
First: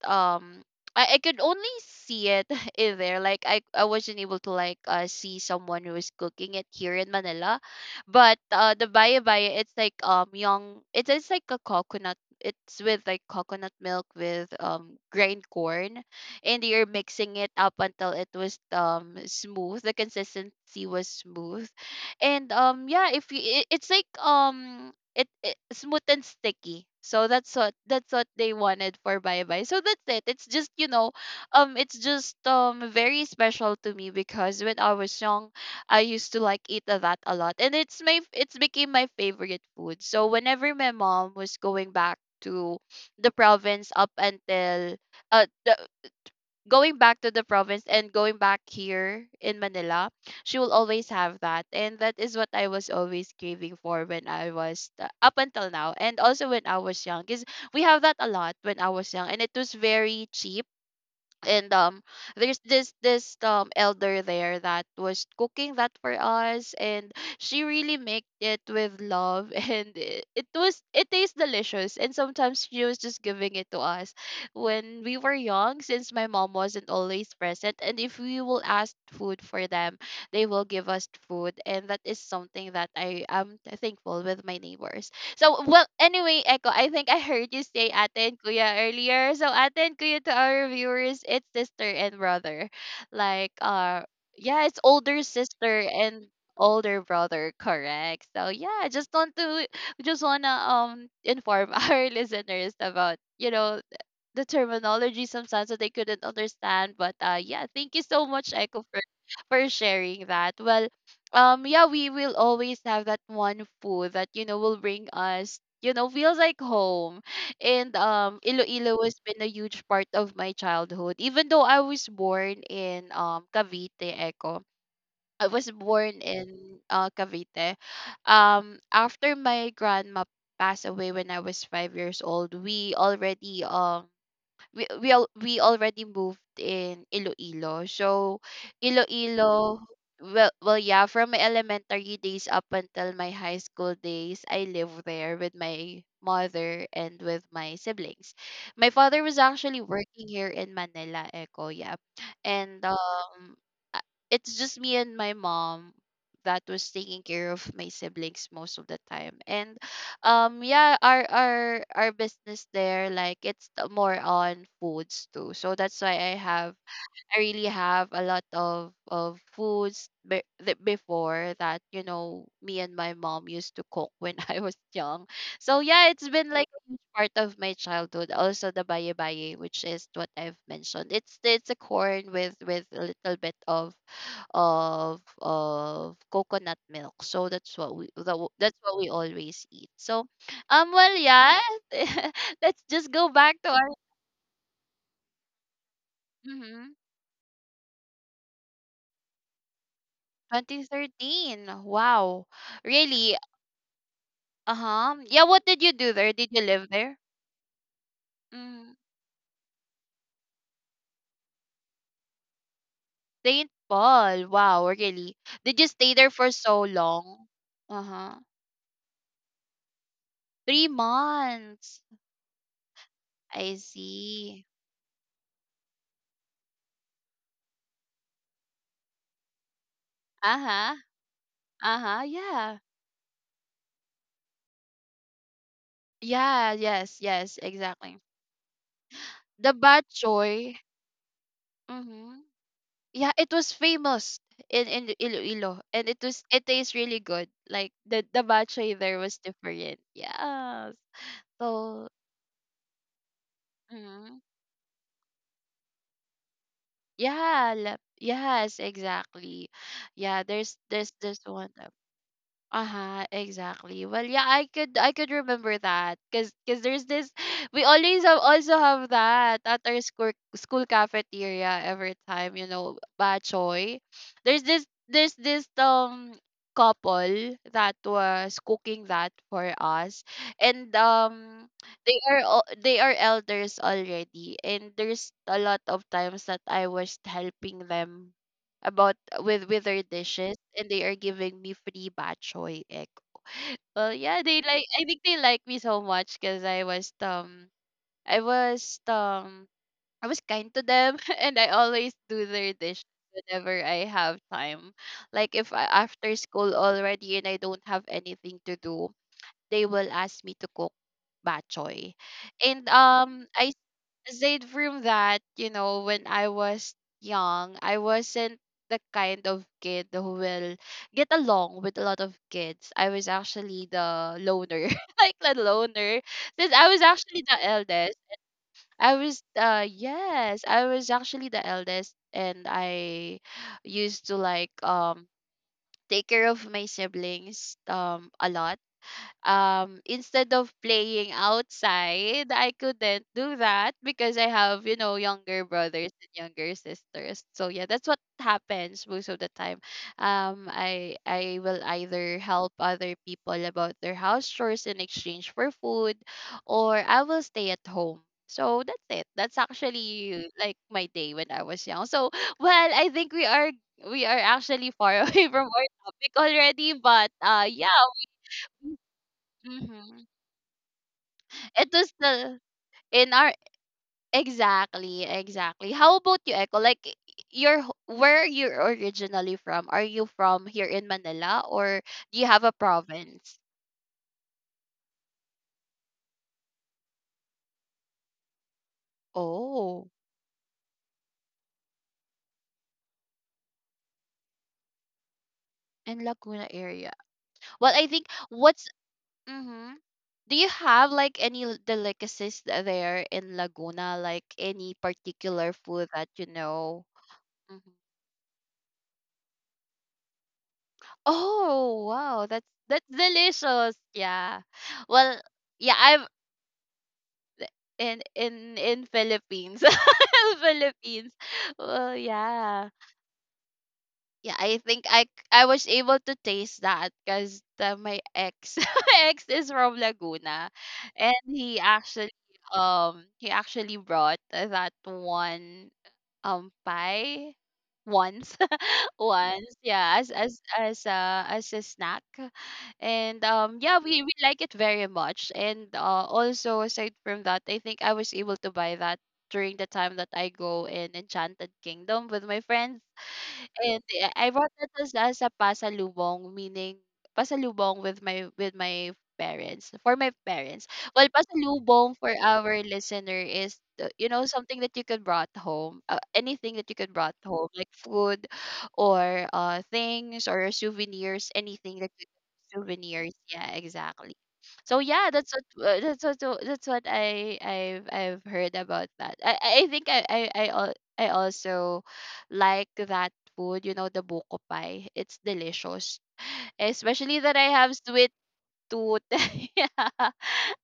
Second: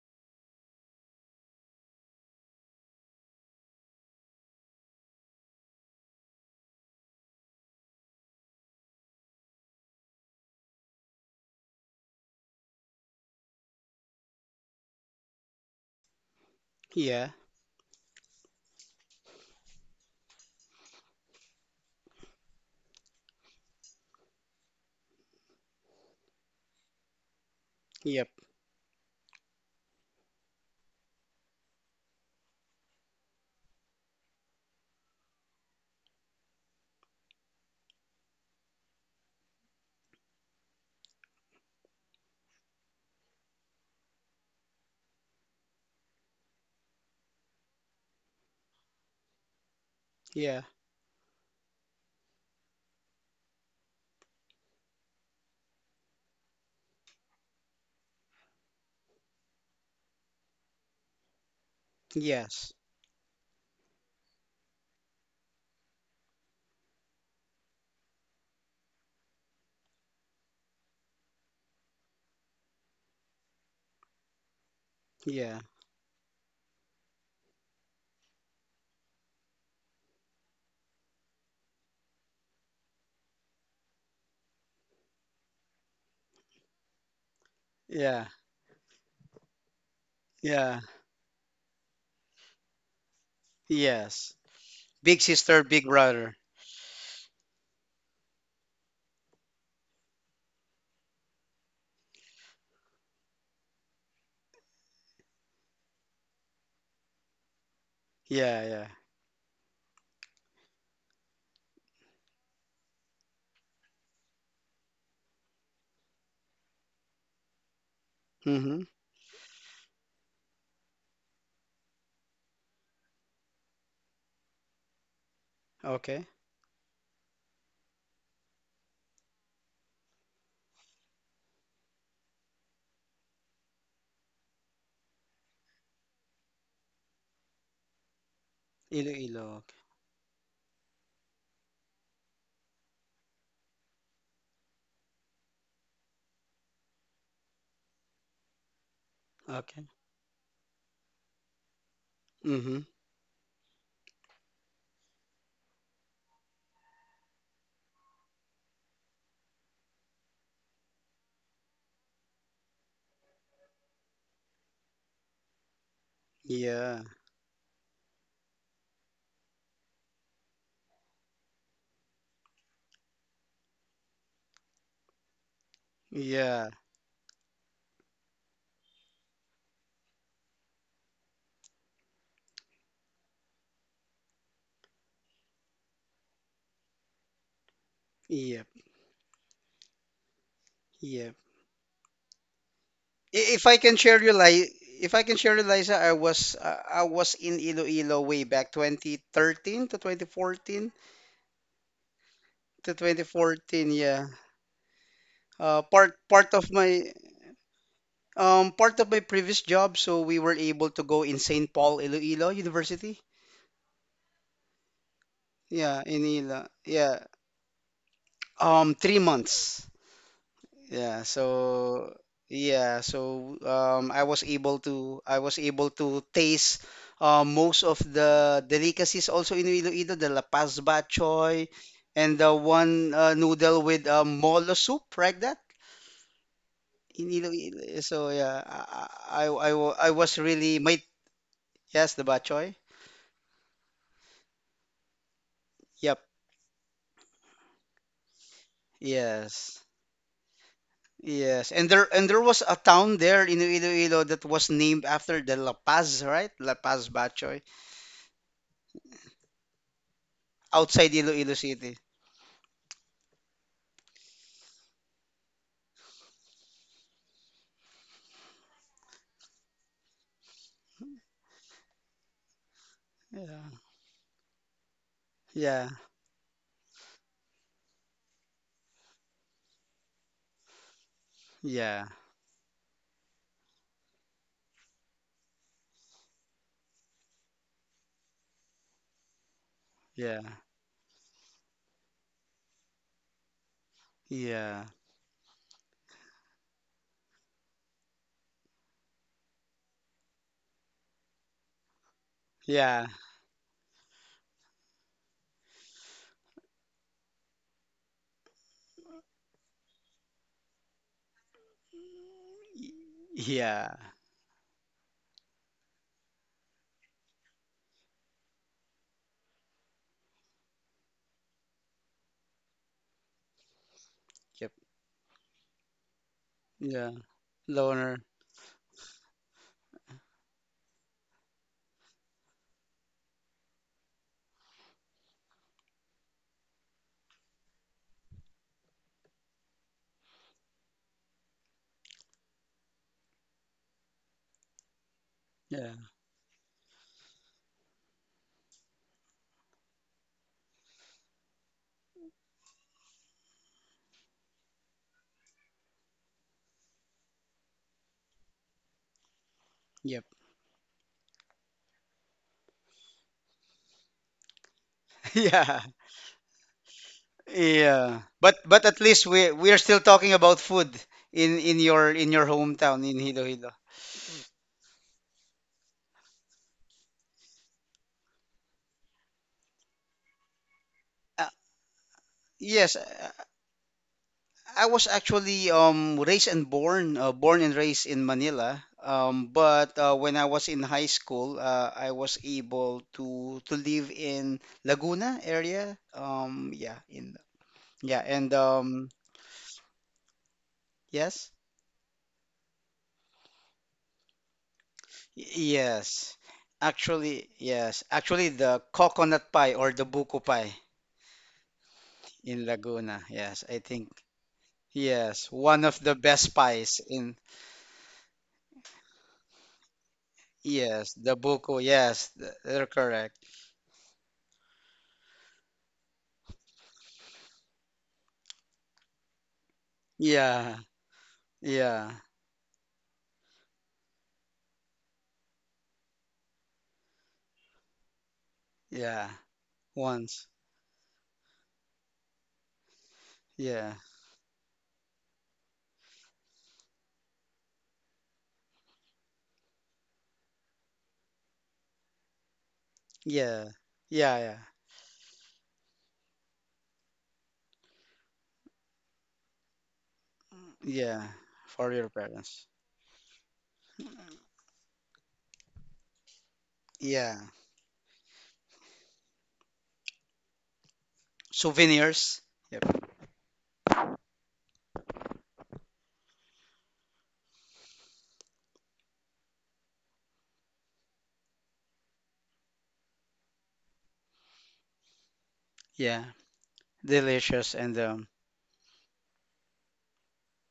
S1: um I could only see it in there. Like I wasn't able to like see someone who was cooking it here in Manila. But the baya baya, it's like young it's like a coconut. It's with like coconut milk with grained corn, and you're
S2: Yeah.
S1: mixing it up until it was smooth. The consistency was smooth. And yeah, if you it, it's like it, it smooth and sticky. So that's what
S2: Yep.
S1: they wanted for bye bye. So that's it. It's just you know, it's just very special to me because when I was young, I used to that a lot, and it's my it's became my favorite food. So whenever my mom was going back to the province up until uh the, going back to the province and going back here in Manila, she
S2: Yeah.
S1: will always have that. And that is what I was always craving for when I was up until now. And also when I was young, because we have that a lot when I was young. And it was very cheap and there's
S2: Yes.
S1: this elder there that was cooking that for us, and she really made it with love. And it was it tastes delicious, and sometimes she was just giving it to us when we were
S2: Yeah.
S1: young, since my mom wasn't always present. And if we will ask food for them, they will give us food, and that is something that I am thankful with my neighbors. So, well, anyway, Echo, I think I heard you say ate
S2: Yeah.
S1: and kuya earlier. So, ate and kuya to our
S2: Yeah.
S1: viewers, it's sister and brother. Like,
S2: Yes.
S1: yeah, it's
S2: Big
S1: older
S2: sister,
S1: sister
S2: big
S1: and
S2: brother.
S1: older brother, correct? So, yeah, just want to, just wanna inform our listeners about, you know, the terminology sometimes that they couldn't understand. But yeah, thank you so much, Echo,
S2: Yeah.
S1: for sharing that. Well, yeah, we will always have that one food that you know will bring us. You know, feels like home, and
S2: Yeah.
S1: Iloilo has been a huge part of my childhood. Even though I was born in Cavite, Echo, I was born
S2: Okay.
S1: in Cavite. After my grandma passed away when I was five years old, we already we already moved in Iloilo. So
S2: Iloilo.
S1: Iloilo well well yeah, from my elementary days up until my high school days, I lived there with my mother and with my siblings. My father was actually
S2: Okay.
S1: working here in Manila, Eco, yeah.
S2: Mm-hmm.
S1: And uh, it's just me and my mom that was taking care of my siblings most of the time. And yeah, our business there, like more on foods too, so that's why
S2: Yeah.
S1: I really have a lot of that before that me and my mom used to cook when I was young. So yeah, it's been like
S2: Yeah.
S1: a huge part of my childhood. Also the baye baye, which is what I've mentioned. It's a corn with a little bit of coconut milk. So that's what
S2: Yep.
S1: that's what we always eat. So well
S2: Yep. I-
S1: yeah, let's just go back
S2: If
S1: to
S2: I
S1: our.
S2: can share you, like, If I can share you, Liza,
S1: Mhm.
S2: I was in Iloilo way back 2013 to 2014
S1: 2013. Wow.
S2: to
S1: Really?
S2: 2014. Yeah.
S1: Uh-huh. Yeah, what did
S2: Uh,
S1: you do
S2: part
S1: there? Did
S2: part
S1: you
S2: of
S1: live
S2: my
S1: there? Mm.
S2: Part of my previous job, so we were able to go in St. Paul Iloilo University.
S1: St. Paul. Wow, really. Did you
S2: Yeah,
S1: stay
S2: in
S1: there for
S2: Ilo.
S1: so
S2: Yeah.
S1: long? Uh-huh.
S2: 3 months.
S1: Three
S2: Yeah,
S1: months.
S2: so yeah, so
S1: I
S2: um, I was
S1: see.
S2: able to taste most of the delicacies also in Iloilo, the lapas
S1: Uh-huh.
S2: bachoy,
S1: Uh-huh.
S2: and the
S1: Yeah.
S2: one noodle with molo soup, like that
S1: Yeah, yes,
S2: in
S1: yes,
S2: Iloilo.
S1: exactly.
S2: So yeah, I I, I,
S1: The
S2: wa-
S1: bad
S2: I was really
S1: choy.
S2: my. Yes, the
S1: Mm-hmm.
S2: bachoy.
S1: Yeah, it was famous in Iloilo, and
S2: Yep.
S1: it tastes really good. Like the bad choy there was
S2: Yes.
S1: different. Yes.
S2: Yes. And there
S1: So
S2: and there was a town there in Iloilo that
S1: mhm.
S2: was named after the La Paz, right? La Paz bachoy
S1: Yeah, yes, exactly. Yeah, there's
S2: outside
S1: there's this
S2: Iloilo
S1: one.
S2: City.
S1: Uh-huh, exactly. Well, yeah, I could remember that cuz there's this we always have, also have that at our school cafeteria every time, you know,
S2: Yeah,
S1: bachoy. There's this there's this
S2: yeah,
S1: um couple that was cooking that for us and
S2: yeah,
S1: they are elders already, and there's a lot of times that I was helping them about with their
S2: yeah,
S1: dishes, and they are giving me free bok choy egg. Well, yeah, they
S2: yeah,
S1: like, I think they like me so much because I was um I was kind to them and I always do their
S2: yeah,
S1: dishes whenever I have time. Like if I after school already and I don't have anything to do, they will ask me to cook bok choy. And
S2: y-
S1: I
S2: yeah,
S1: aside from that, you know, when I was young, I wasn't the kind of kid who will get along with a lot of kids. I was actually the
S2: yep,
S1: loner, like the loner, since I was
S2: yeah,
S1: actually the
S2: loner,
S1: eldest. I was yes, I was actually the eldest, and I used to like take care of my siblings a lot, instead of playing outside. I couldn't do that because I have, you know, younger
S2: yeah,
S1: brothers and younger sisters, so yeah, that's what happens most of the time. I will either help other people about their house chores in exchange for food, or I will stay at home. So that's it, that's
S2: yep,
S1: actually like my day when I was young, so well, I think we are actually far away from
S2: yeah,
S1: our topic already, but yeah.
S2: yeah. But at least we are still
S1: Mm-hmm.
S2: talking about food in in
S1: It
S2: your
S1: was
S2: in your
S1: the
S2: hometown in
S1: in our
S2: Iloilo.
S1: exactly, exactly. How about you, Echo? Like where you're originally from? Are you from here in
S2: Uh,
S1: Manila, or do you have a
S2: yes,
S1: province?
S2: I was actually raised and born born and raised in Manila. But
S1: Oh,
S2: when I was in high school, I was able to live in Laguna area.
S1: in Laguna
S2: Yeah,
S1: area.
S2: in.
S1: Well, I
S2: Yeah,
S1: think
S2: and
S1: what's mm-hmm. Do you have like
S2: yes,
S1: any delicacies there in Laguna? Like any particular food that
S2: Yes,
S1: you know?
S2: actually,
S1: Mhm.
S2: the coconut pie or the buko pie
S1: Oh wow,
S2: in
S1: that's
S2: Laguna. Yes, I
S1: delicious.
S2: think
S1: Yeah. Well,
S2: yes, one
S1: yeah,
S2: of the
S1: I'm
S2: best pies in.
S1: in Philippines.
S2: Yes,
S1: Philippines.
S2: the buko.
S1: Well,
S2: Yes, they're
S1: yeah.
S2: correct.
S1: Yeah, I think I was able to taste that because my ex my ex is from Laguna,
S2: Yeah,
S1: and
S2: yeah,
S1: he actually brought that one pie once.
S2: yeah.
S1: Once, yeah, as
S2: Once,
S1: as as uh as a snack. And yeah,
S2: yeah,
S1: we like it very much, and also aside from that, I think I was able to buy that during the time that I go in Enchanted Kingdom with my friends.
S2: yeah,
S1: And uh,
S2: yeah,
S1: i
S2: yeah,
S1: bought it as, as a pasalubong, meaning pasalubong with my parents, for my parents. Well,
S2: yeah. For
S1: pasalubong,
S2: your
S1: for
S2: parents.
S1: our listener, is you know, something that you could brought home, anything that you could brought
S2: Yeah,
S1: home, like food or things or souvenirs, anything that
S2: souvenirs. Yep.
S1: souvenirs. Yeah, exactly. So yeah, that's what I've heard about that. I think I, al- I also like that food. You know, the buko pie. It's delicious,
S2: Yeah,
S1: especially that I
S2: delicious
S1: have
S2: and
S1: sweet tooth. Yeah,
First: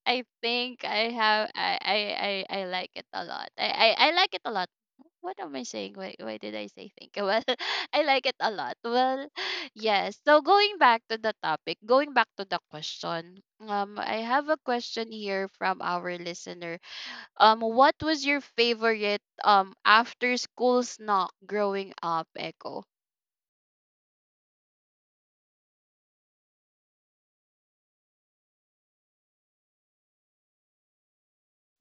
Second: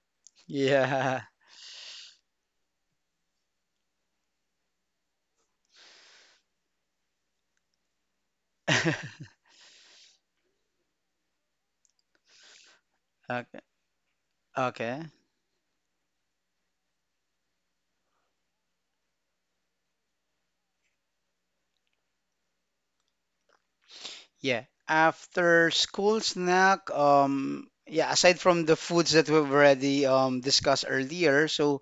S1: I think I
S2: yeah.
S1: have. I like it a lot. I like it a lot. What am I saying? Why did I say think? Well, I like it a lot. Well, yes. So going back to the topic, going back to the question.
S2: Okay.
S1: I have a
S2: Okay.
S1: question here from our listener. What was your favorite after school snack growing up, Echo?
S2: Yeah. After school snack, yeah, aside from the foods that we've already discussed earlier. So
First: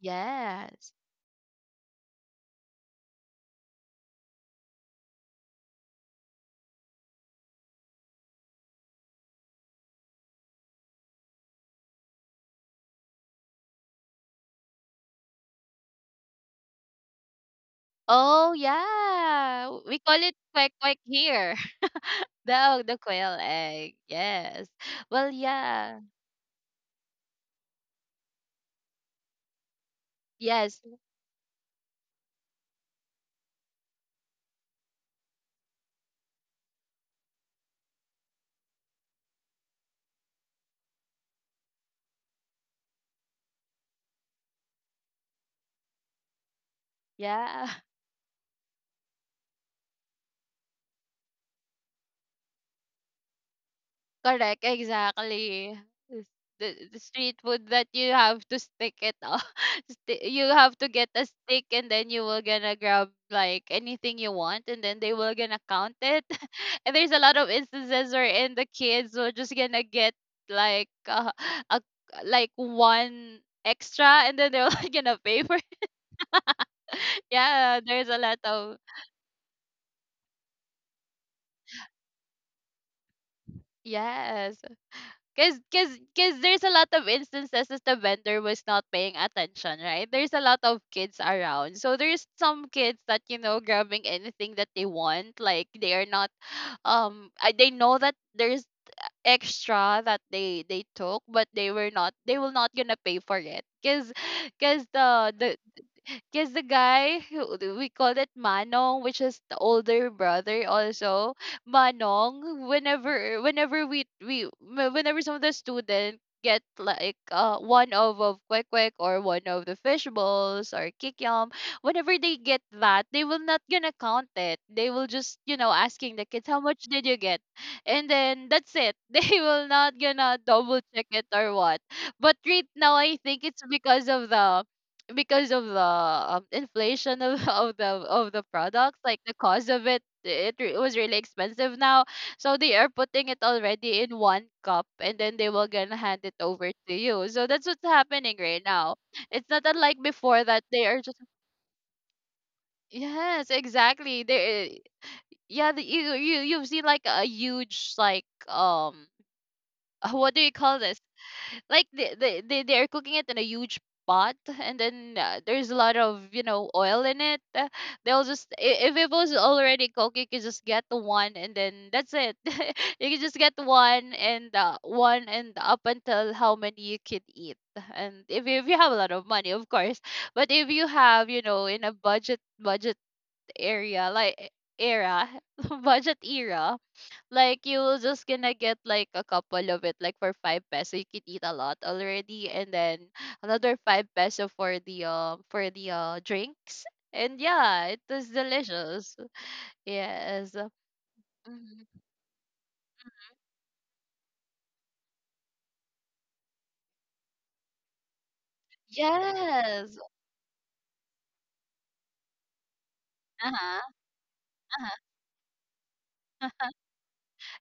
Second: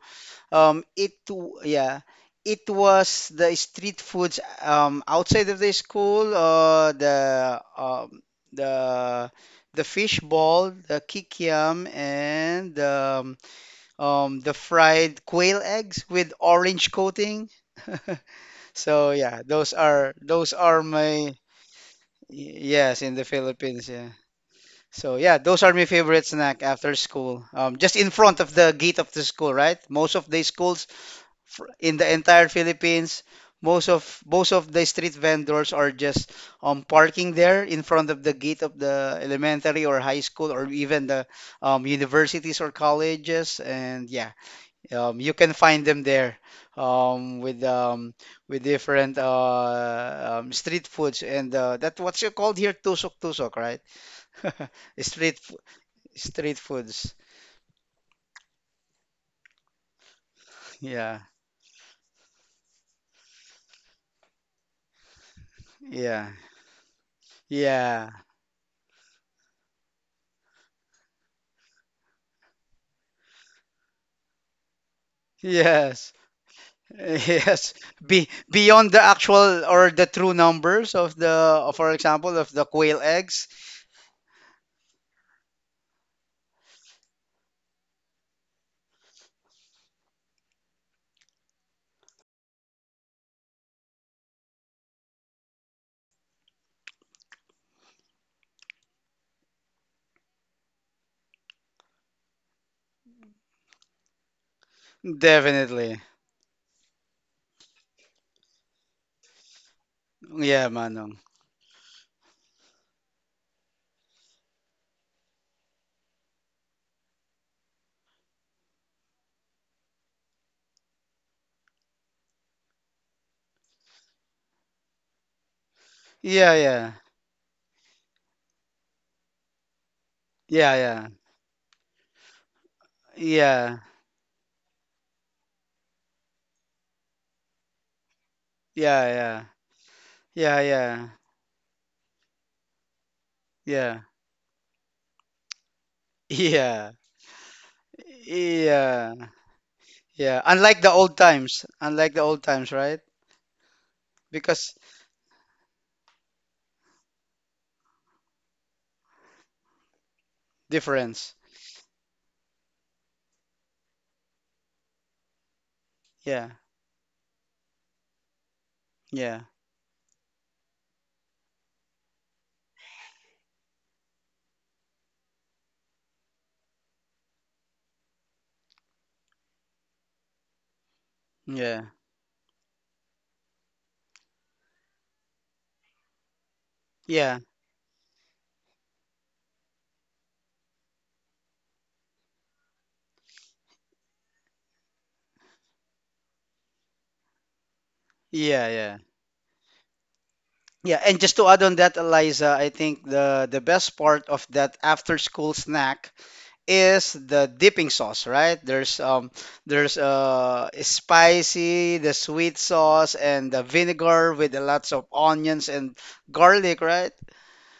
S1: Yes.
S2: yeah, it was the street foods outside of the school, the the fish ball, the kikiam, and the fried quail eggs with orange coating.
S1: Oh,
S2: So yeah, those
S1: yeah. We
S2: are
S1: call it
S2: those
S1: kwek
S2: are
S1: kwek
S2: my.
S1: here. the
S2: Yes,
S1: the
S2: in the
S1: quail
S2: Philippines,
S1: egg.
S2: yeah.
S1: Yes.
S2: So
S1: Well,
S2: yeah, those are my
S1: yeah.
S2: favorite snack after school. Just in front of the gate of the school, right? Most of the
S1: Yes.
S2: schools in the entire Philippines, most of the street vendors are just parking there in front of the gate of the elementary or high school or even the universities or colleges. And yeah, you can find them there um, with
S1: Yeah.
S2: um, with different street foods, and that what's you called here tusok tusok, right?
S1: Correct,
S2: Street fo-
S1: exactly. It's
S2: street
S1: the
S2: foods.
S1: street food that you have to stick it on. You have to get
S2: Yeah,
S1: a stick, and then you will gonna grab like anything you want, and then they will gonna count it.
S2: yeah,
S1: And there's a lot of instances
S2: yeah.
S1: where in the kids were just gonna get like a like one extra, and then they're gonna pay for it.
S2: Yes, yes.
S1: Yeah, there's a
S2: Be
S1: lot of
S2: beyond the actual or the true numbers of the, for example, of the quail eggs.
S1: yes. Cause, cause, cause there's a lot of instances that the vendor was not paying attention, right? There's a lot of kids around, so there's some kids that, you know, grabbing anything that they want, like they are not they know that there's extra that they took, but they will not gonna pay for it, cause, cause the
S2: Definitely.
S1: because the guy who we call it Manong, which is the older
S2: Yeah,
S1: brother
S2: Manong.
S1: also, Manong, whenever whenever we whenever some of the student get like one of quick quick or one of the fish balls or kikyam, whenever they get that, they will not gonna count it. They will just, you know, asking the
S2: Yeah,
S1: kids how
S2: yeah,
S1: much did you get, and then that's it. They will not gonna
S2: yeah,
S1: double
S2: yeah,
S1: check it or what, but right now I think it's
S2: yeah,
S1: because of the inflation of, of the
S2: yeah,
S1: products, like
S2: yeah,
S1: the cost of it
S2: yeah, yeah,
S1: was really expensive now, so they are putting it
S2: yeah.
S1: already in one cup, and then they will gonna hand it over
S2: Yeah.
S1: to you. So that's what's happening right now.
S2: Yeah.
S1: It's not unlike
S2: Yeah.
S1: before that
S2: Unlike the
S1: they
S2: old
S1: are just
S2: times. Unlike the old times, right?
S1: yes exactly
S2: Because
S1: they yeah you you've seen like a huge like what do you call this,
S2: difference.
S1: like they are cooking it in a huge pot, and then there's a lot of,
S2: Yeah.
S1: you know, oil in it. They'll just if it
S2: Yeah.
S1: was already cooked, you could just get the one, and then that's it. You can just get one, and up until how many you can eat. And if you have a lot of money, of course, but if you have, you know,
S2: Yeah.
S1: in a budget area, like era, budget era,
S2: Yeah.
S1: like you're just gonna get like a couple of it, like for five peso you could eat a lot already, and then another five peso for the drinks. And yeah, it is
S2: Yeah. Yeah.
S1: delicious. Yes.
S2: Yeah. And just to add on that,
S1: Mhm.
S2: Eliza, I think the best part of that after school snack is the dipping sauce, right? There's um there's
S1: Yes.
S2: uh spicy, the sweet sauce and the
S1: Uh
S2: vinegar with the lots of
S1: huh.
S2: onions and garlic, right?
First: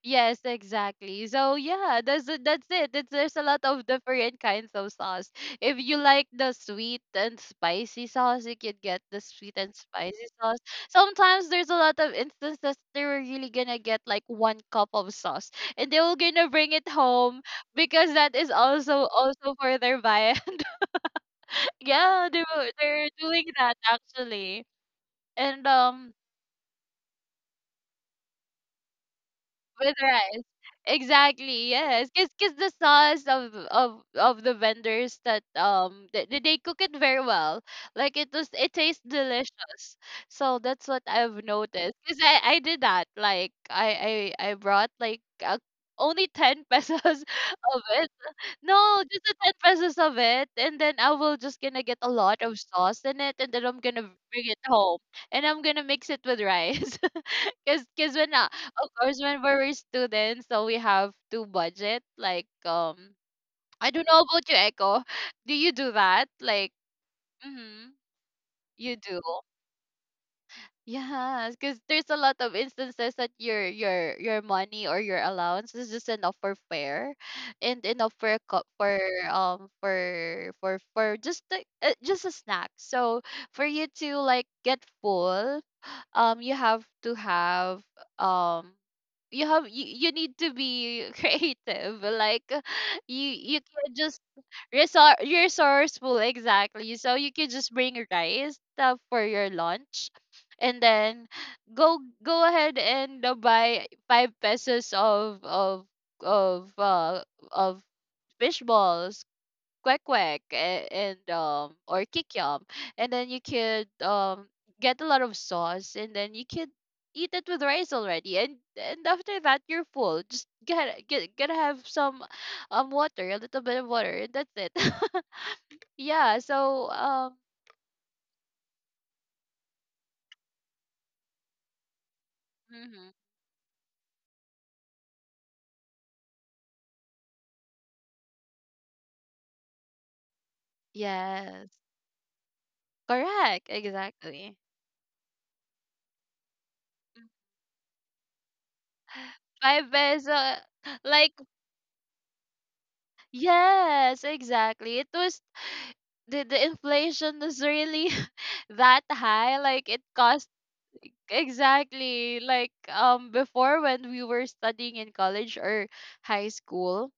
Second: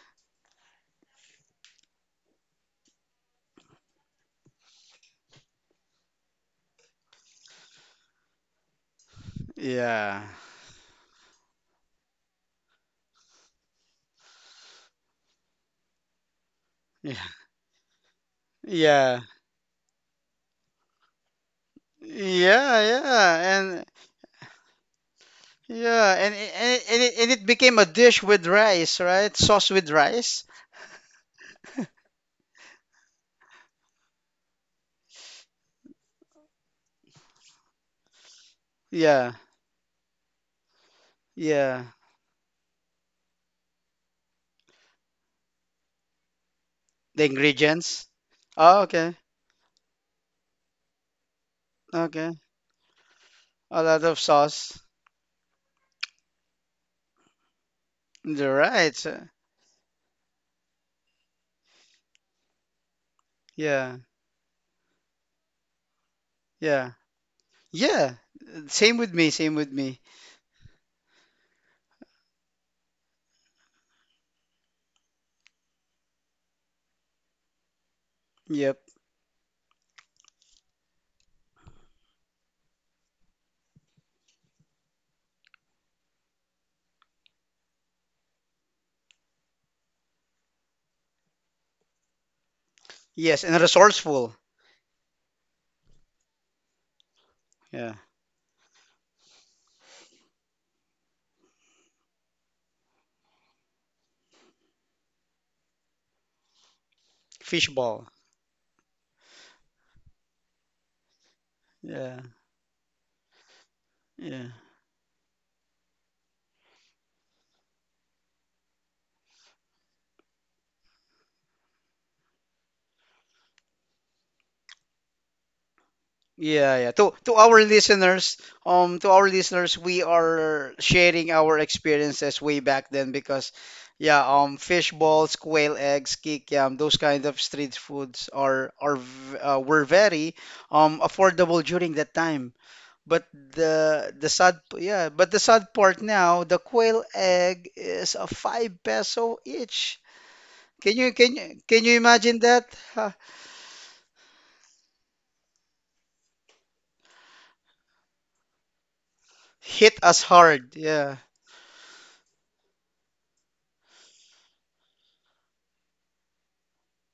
S1: Yes, exactly. So yeah, that's it. It's, there's a lot of different kinds of sauce. If you like the sweet and spicy sauce, you can get the sweet and
S2: Yeah.
S1: spicy sauce. Sometimes there's a lot of instances they're really gonna get like one cup of sauce, and they will gonna bring it
S2: Yeah.
S1: home because that is
S2: Yeah.
S1: also for their viand. Yeah,
S2: Yeah,
S1: they're doing
S2: yeah,
S1: that
S2: and
S1: actually, and
S2: yeah,
S1: um.
S2: and it became a dish with rice, right? Sauce with
S1: With
S2: rice.
S1: rice. Exactly, yes. 'Cause the sauce of the vendors that they cook it very well. Like it was, it tastes
S2: Yeah,
S1: delicious. So that's what I've
S2: yeah.
S1: noticed. Cause I did that. Like I brought like only 10 pesos
S2: The
S1: of
S2: ingredients.
S1: it,
S2: Oh,
S1: no,
S2: okay,
S1: just the 10 pesos of it, and then I will just gonna get a
S2: okay.
S1: lot of sauce in it, and then
S2: A
S1: I'm
S2: lot
S1: gonna
S2: of
S1: bring it
S2: sauce.
S1: home, and I'm gonna mix it with rice. Cause when
S2: You're
S1: of
S2: right.
S1: course when we're students, so we have to budget. Like, I
S2: Yeah,
S1: don't know about you, Echo. Do you do that? Like,
S2: yeah,
S1: mm-hmm,
S2: yeah. Same
S1: you
S2: with
S1: do.
S2: me. Same with me.
S1: Yes, because there's a lot of instances that your money or your allowance is just enough for fare, and enough for a
S2: Yep.
S1: for for just just a snack. So for you to like get full, you have to have um you need to be creative like you
S2: Yes, and
S1: you can just
S2: resourceful.
S1: resourceful. Exactly, so you can just
S2: Yeah.
S1: bring rice for your lunch and then go ahead and buy five pesos of of uh of
S2: Fishball.
S1: fish balls, quack quack, and or
S2: Yeah,
S1: kikiam, and then you could
S2: yeah.
S1: get a lot of sauce, and then you could eat it with rice already. And after that, you're full. Just get gotta have some water, a little bit of water, and that's it. Yeah,
S2: Yeah,
S1: so
S2: yeah. To our listeners, we are sharing our experiences way back
S1: hmm.
S2: then because, yeah, fish balls, quail eggs, kikiam, those kind of street foods were very affordable
S1: Yes,
S2: during that time. But
S1: correct,
S2: the the
S1: exactly.
S2: sad p- yeah, but the sad part now, the quail egg is a 5 peso
S1: Five
S2: each.
S1: peso.
S2: Can you
S1: Like
S2: can you can you imagine that? Ha,
S1: yes, exactly. It was the inflation is really that high. Like it
S2: hit us
S1: cost
S2: hard. Yeah,
S1: exactly like before, when we were studying in college or high school,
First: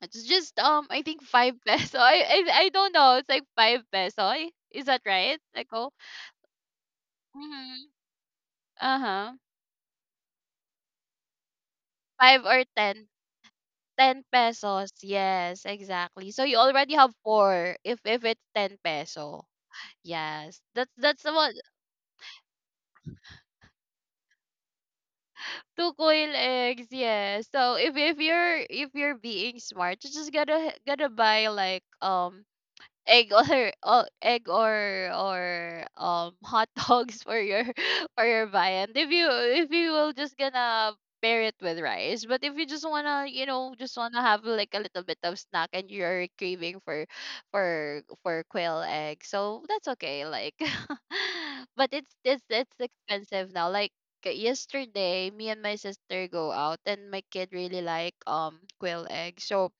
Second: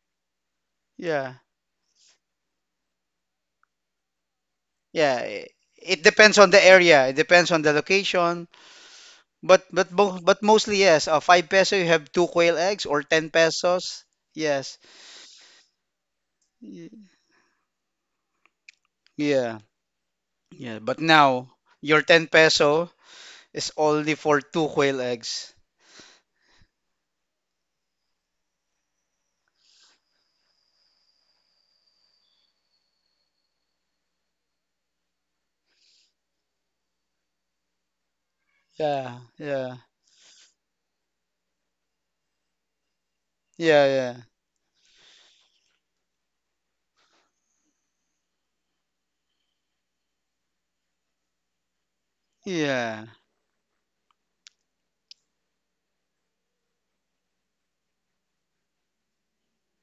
S1: it's just I think
S2: yeah.
S1: five peso. I don't know, it's like five peso. I- is that
S2: Yeah,
S1: right,
S2: it,
S1: Echo?
S2: it depends on the area. It depends on the
S1: Mm-hmm.
S2: location.
S1: Uh-huh.
S2: But mostly yes. 5 peso you have two
S1: Five
S2: quail
S1: or
S2: eggs or
S1: ten.
S2: 10 pesos.
S1: 10
S2: Yes.
S1: pesos, yes, exactly. So you
S2: Y-
S1: already have four if it's 10 peso.
S2: Yeah.
S1: Yes,
S2: Yeah.
S1: that's
S2: But
S1: that's
S2: now
S1: what.
S2: your 10 peso is only for two quail eggs.
S1: Two coil eggs, yeah. So if you're being smart, you just gotta buy like egg or egg, or hot dogs for your for your viand,
S2: Yeah.
S1: if
S2: Yeah.
S1: you will just gonna pair it with rice. But if you just wanna, you know,
S2: Yeah.
S1: just
S2: Yeah.
S1: wanna have like a little bit of snack and you're craving for quail egg, so that's okay, like. But it's
S2: Yeah.
S1: expensive now. Like yesterday me and my sister go out and my kid really like quail egg, so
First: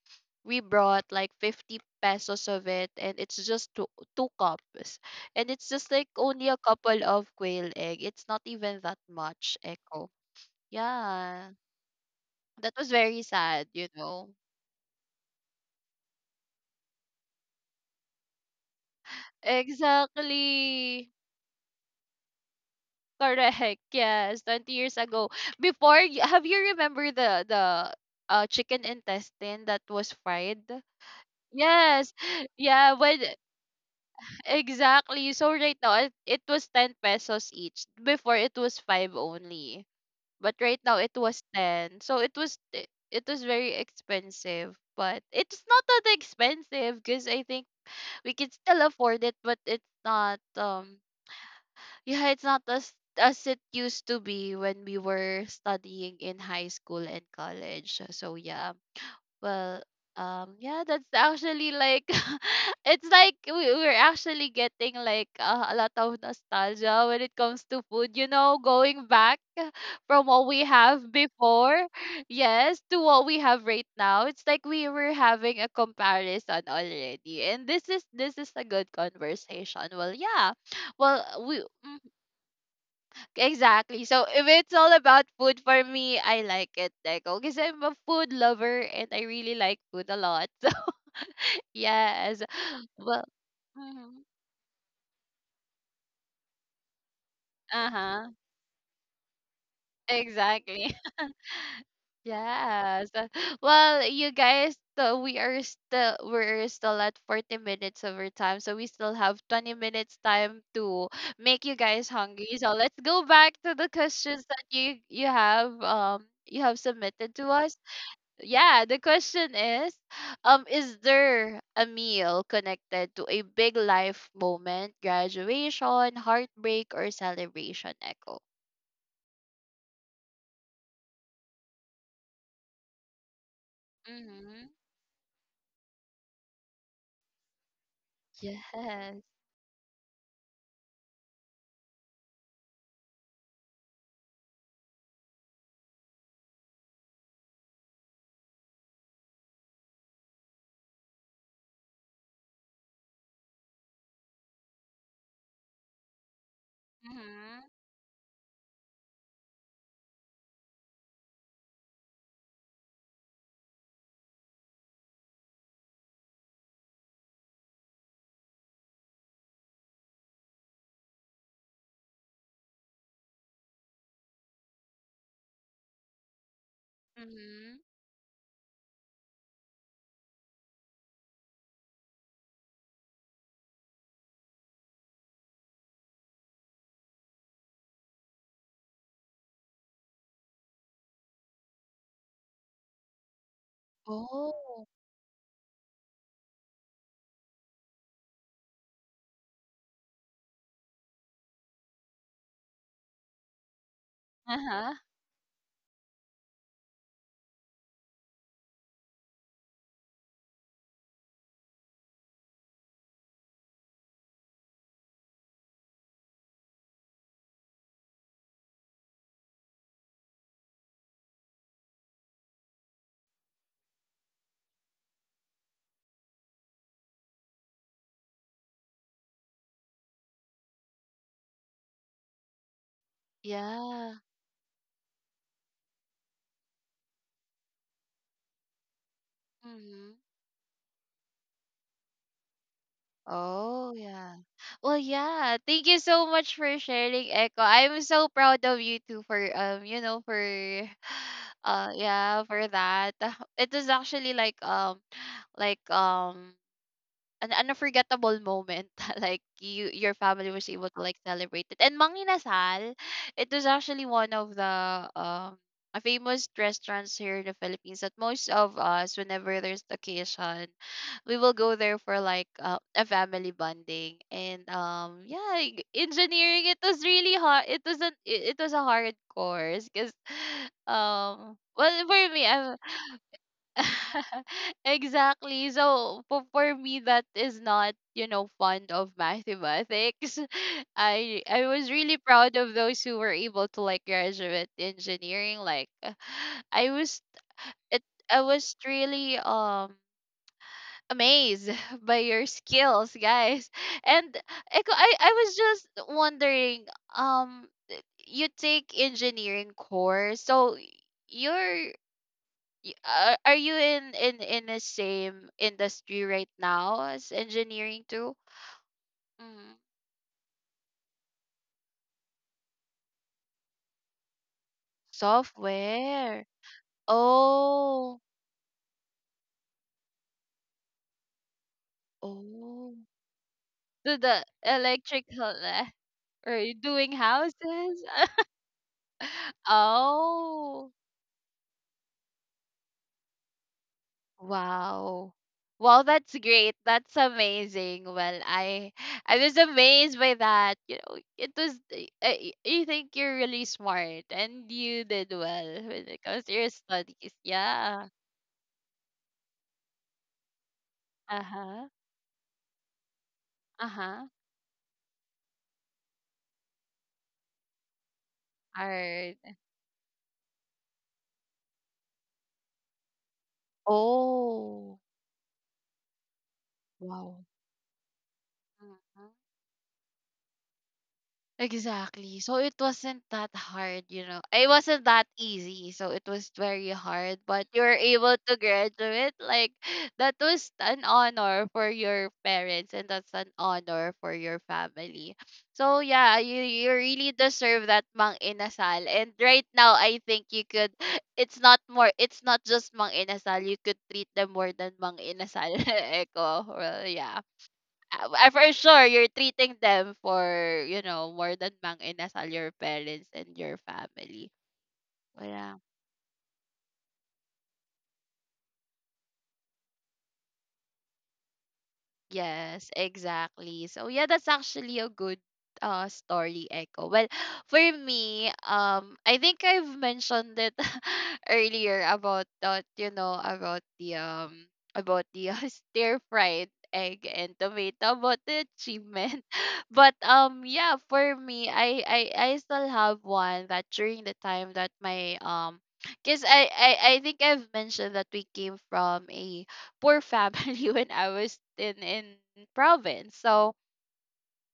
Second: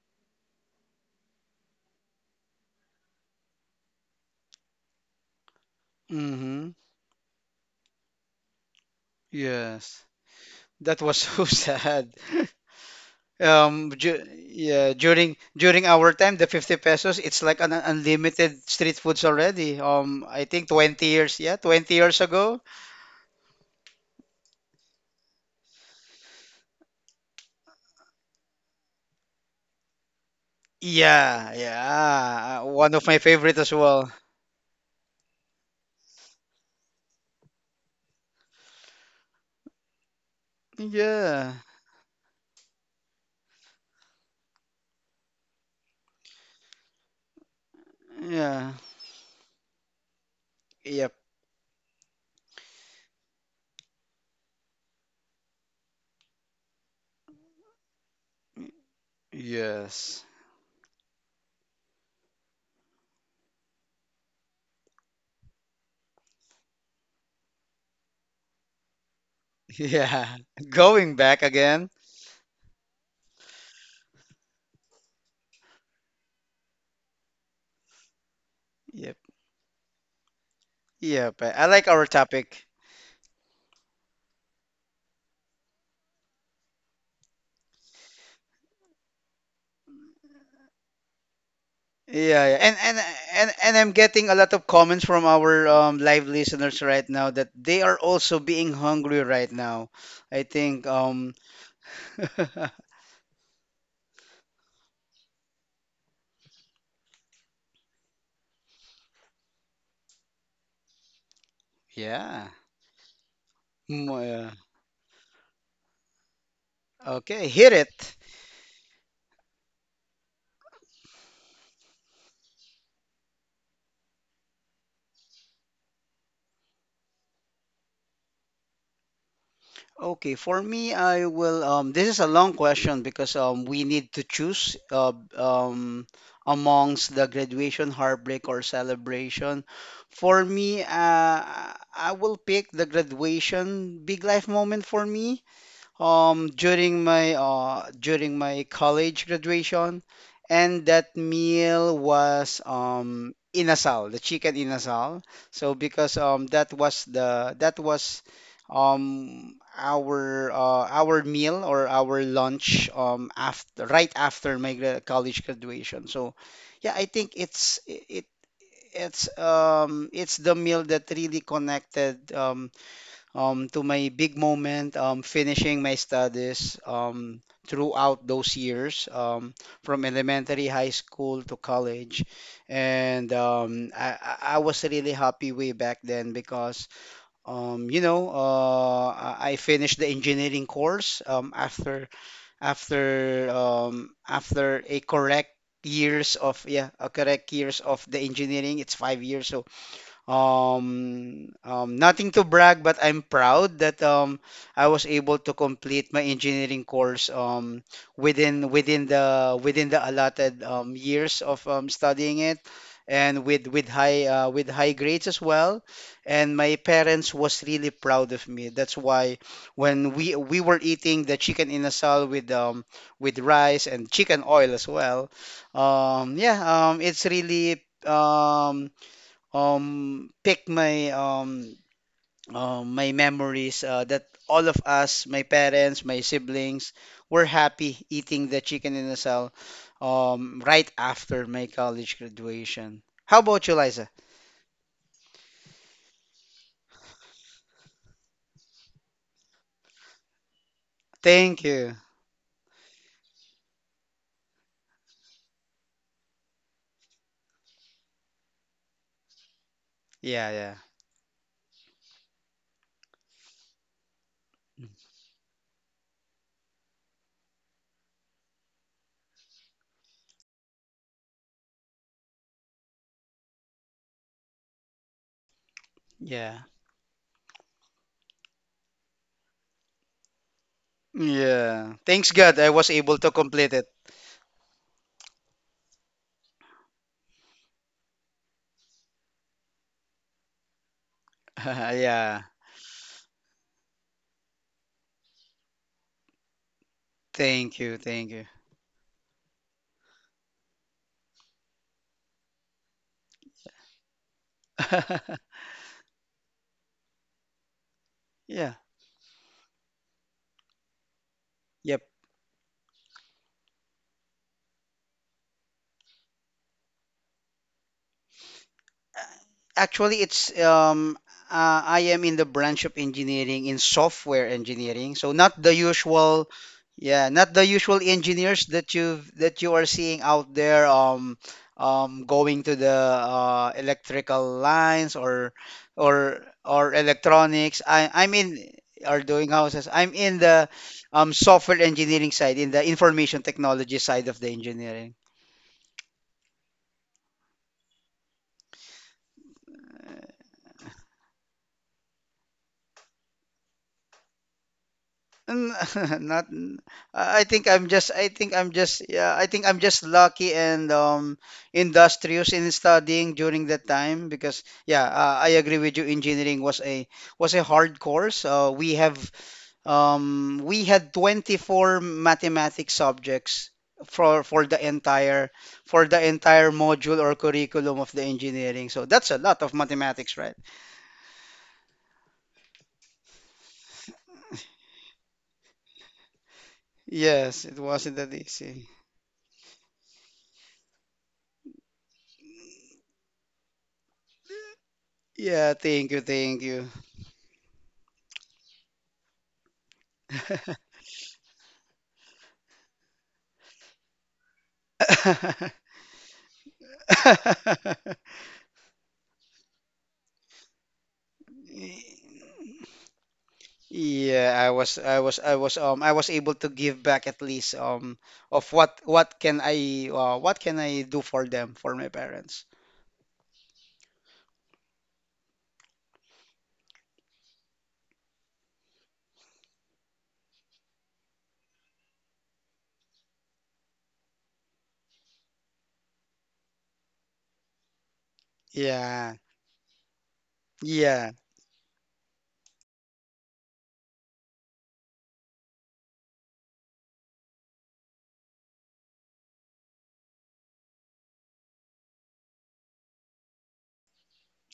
S1: we brought like 50 pesos of it, and it's just two, two cups, and it's just like only a
S2: Mm-hmm.
S1: couple of quail egg. It's not even that much,
S2: Yes.
S1: Echo.
S2: That was so
S1: Yeah,
S2: sad.
S1: that was very sad, you
S2: Ju
S1: know.
S2: yeah, during during our time, the 50 pesos, it's like an unlimited street foods already. I think 20
S1: Exactly,
S2: years, yeah, 20 years ago.
S1: correct. Yes, 20 years ago. Have you remember the chicken intestine that was fried?
S2: Yeah,
S1: Yes.
S2: yeah,
S1: Yeah,
S2: one of
S1: when
S2: my favorite as well.
S1: exactly. So right now it was 10 pesos each. Before, it was 5 only. But right now, it was
S2: Yeah,
S1: 10. So it was it, it was very expensive, but it's not that expensive because I think we can
S2: yeah,
S1: still afford it, but it's not
S2: yep,
S1: yeah, it's not as as it used to be when we were studying in high school and college. So yeah. Well,
S2: yes,
S1: yeah, that's actually like it's like we're actually getting like a lot of nostalgia when it comes to food. You know, going back from
S2: yeah.
S1: what we have
S2: Going back
S1: before,
S2: again.
S1: yes, to what we have right now. It's like we were having a comparison already, and this is a good
S2: Yep,
S1: conversation. Well, yeah, well
S2: yep. I
S1: we.
S2: I like
S1: Mm.
S2: our topic.
S1: Exactly. So if it's all about food, for me I like it, Deco, because I'm a food lover and I really like food a lot. So yes.
S2: Yeah, yeah. And and
S1: Well,
S2: and and I'm
S1: mhm.
S2: getting a lot of comments from our live listeners right now that they are
S1: Uh-huh.
S2: also being hungry right now. I think
S1: Exactly. Yes. Well, you guys, so we are still we're still at 40 minutes of our time, so we still have 20 minutes time to make you guys
S2: yeah.
S1: hungry. So let's go back to the
S2: Mm,
S1: questions
S2: yeah.
S1: that you you have submitted
S2: Okay,
S1: to
S2: hit
S1: us.
S2: it.
S1: Yeah, the question is there a meal connected to a big life moment, graduation, heartbreak, or celebration? Echo.
S2: Okay, for me I will this is a long question because we need to
S1: Mm-hmm.
S2: choose amongst the graduation, heartbreak, or
S1: Yes.
S2: celebration. For me I will pick the graduation big life moment for me, during my college graduation, and that meal was inasal, the chicken inasal. So because that was the
S1: Mm-hmm.
S2: that was our meal or our lunch after right after my college graduation. So yeah, I think it's it it's the meal that really connected, to my big moment, finishing my studies
S1: Mm-hmm.
S2: throughout those years, from elementary, high school to college. And I was really happy way back then because, I finished the engineering course, after
S1: Oh.
S2: a correct years of, yeah, a correct years of the engineering. It's 5 years. So nothing to brag, but I'm proud that I
S1: Uh-huh.
S2: was able to complete my engineering course within the allotted years of studying it, and with high grades as well. And my parents was really proud of me. That's why, when we were eating the chicken inasal with rice and chicken oil as well. Yeah, it's really pick my memories,
S1: Yeah.
S2: that all of us, my parents, my siblings, were happy eating the chicken in a cell
S1: Mm-hmm.
S2: right after my college graduation. How about you,
S1: Oh
S2: Liza?
S1: yeah. Well yeah. Thank you so much for sharing, Echo. I'm so proud of you too for you know, for
S2: Thank you.
S1: yeah, for that. It was actually like like um an unforgettable moment. Like you, your
S2: Yeah,
S1: family was
S2: yeah.
S1: able to like celebrate it and manginasal. It was actually one of the a famous restaurants here in the Philippines that most of us whenever there's occasion, we will go there for like a family bonding and yeah.
S2: Yeah.
S1: Engineering, it was really hard. It was an it, it was a hard course because
S2: Yeah.
S1: well,
S2: Thanks
S1: for me,
S2: God I
S1: I'm
S2: was able to complete it.
S1: exactly. So for me, that is not, you know, fond of mathematics. I was really
S2: Yeah.
S1: proud of those who were able to like graduate engineering. Like I was
S2: Thank you.
S1: it
S2: Thank
S1: I
S2: you.
S1: was really amazed by your skills, guys. And I was just wondering um you
S2: Yeah.
S1: take engineering course, so you're
S2: Yep.
S1: Y- are you in in the same industry right now as engineering too? Mm-hmm.
S2: Actually, it's I am in the branch of engineering in software engineering, so not the usual,
S1: Software.
S2: yeah, not the usual
S1: Oh,
S2: engineers that you are seeing out there, going to the
S1: oh. To the
S2: electrical lines or
S1: electrical, eh,
S2: or
S1: or you
S2: or
S1: doing
S2: electronics.
S1: houses?
S2: I I'm in Are doing houses. I'm in the
S1: Oh,
S2: software engineering side, in the information technology side of the engineering.
S1: wow. Well, that's great. That's amazing. Well, I was amazed by that. You know, it was I think you're really smart and you did
S2: N-
S1: well when it
S2: Not.
S1: comes to your studies.
S2: I think I'm just,
S1: Yeah.
S2: I think I'm just, Yeah, I think I'm just lucky and
S1: Uh-huh.
S2: industrious in studying during that time
S1: Uh-huh.
S2: because, yeah, I agree with you. Engineering was a hard course. Uh,
S1: All
S2: we have,
S1: right.
S2: um, we had 24 mathematics subjects for for the
S1: Oh,
S2: entire for the entire module or
S1: wow.
S2: curriculum of the engineering. So that's a lot of mathematics, right?
S1: Exactly. So it wasn't that hard, you know. It wasn't that easy. So it was very hard,
S2: Yes,
S1: but
S2: it
S1: you were
S2: wasn't that
S1: able to
S2: easy.
S1: graduate. Like that was an honor for your parents and that's an honor for your family.
S2: Yeah,
S1: So
S2: thank you,
S1: yeah,
S2: thank
S1: you
S2: you.
S1: you really deserve that Mang Inasal. And right now, I think you could it's not more, it's not just Mang Inasal. You could treat them more than Mang Inasal. Echo. Well, yeah. Ah, ah, for sure, you're treating them for, you know, more than mang inasal your parents and your family.
S2: Yeah,
S1: Wala.
S2: I was able to give back at least, of what can I do for them, for my parents?
S1: Yes, exactly. So yeah, that's actually a good story, echo. Well, for me, I think I've mentioned it earlier about that, you know, about the stir fried egg and tomato, about the
S2: Yeah,
S1: achievement. But yeah,
S2: yeah,
S1: for me, I still have one that during the time that my because I think I've mentioned that we came from a poor family. When I was in province. So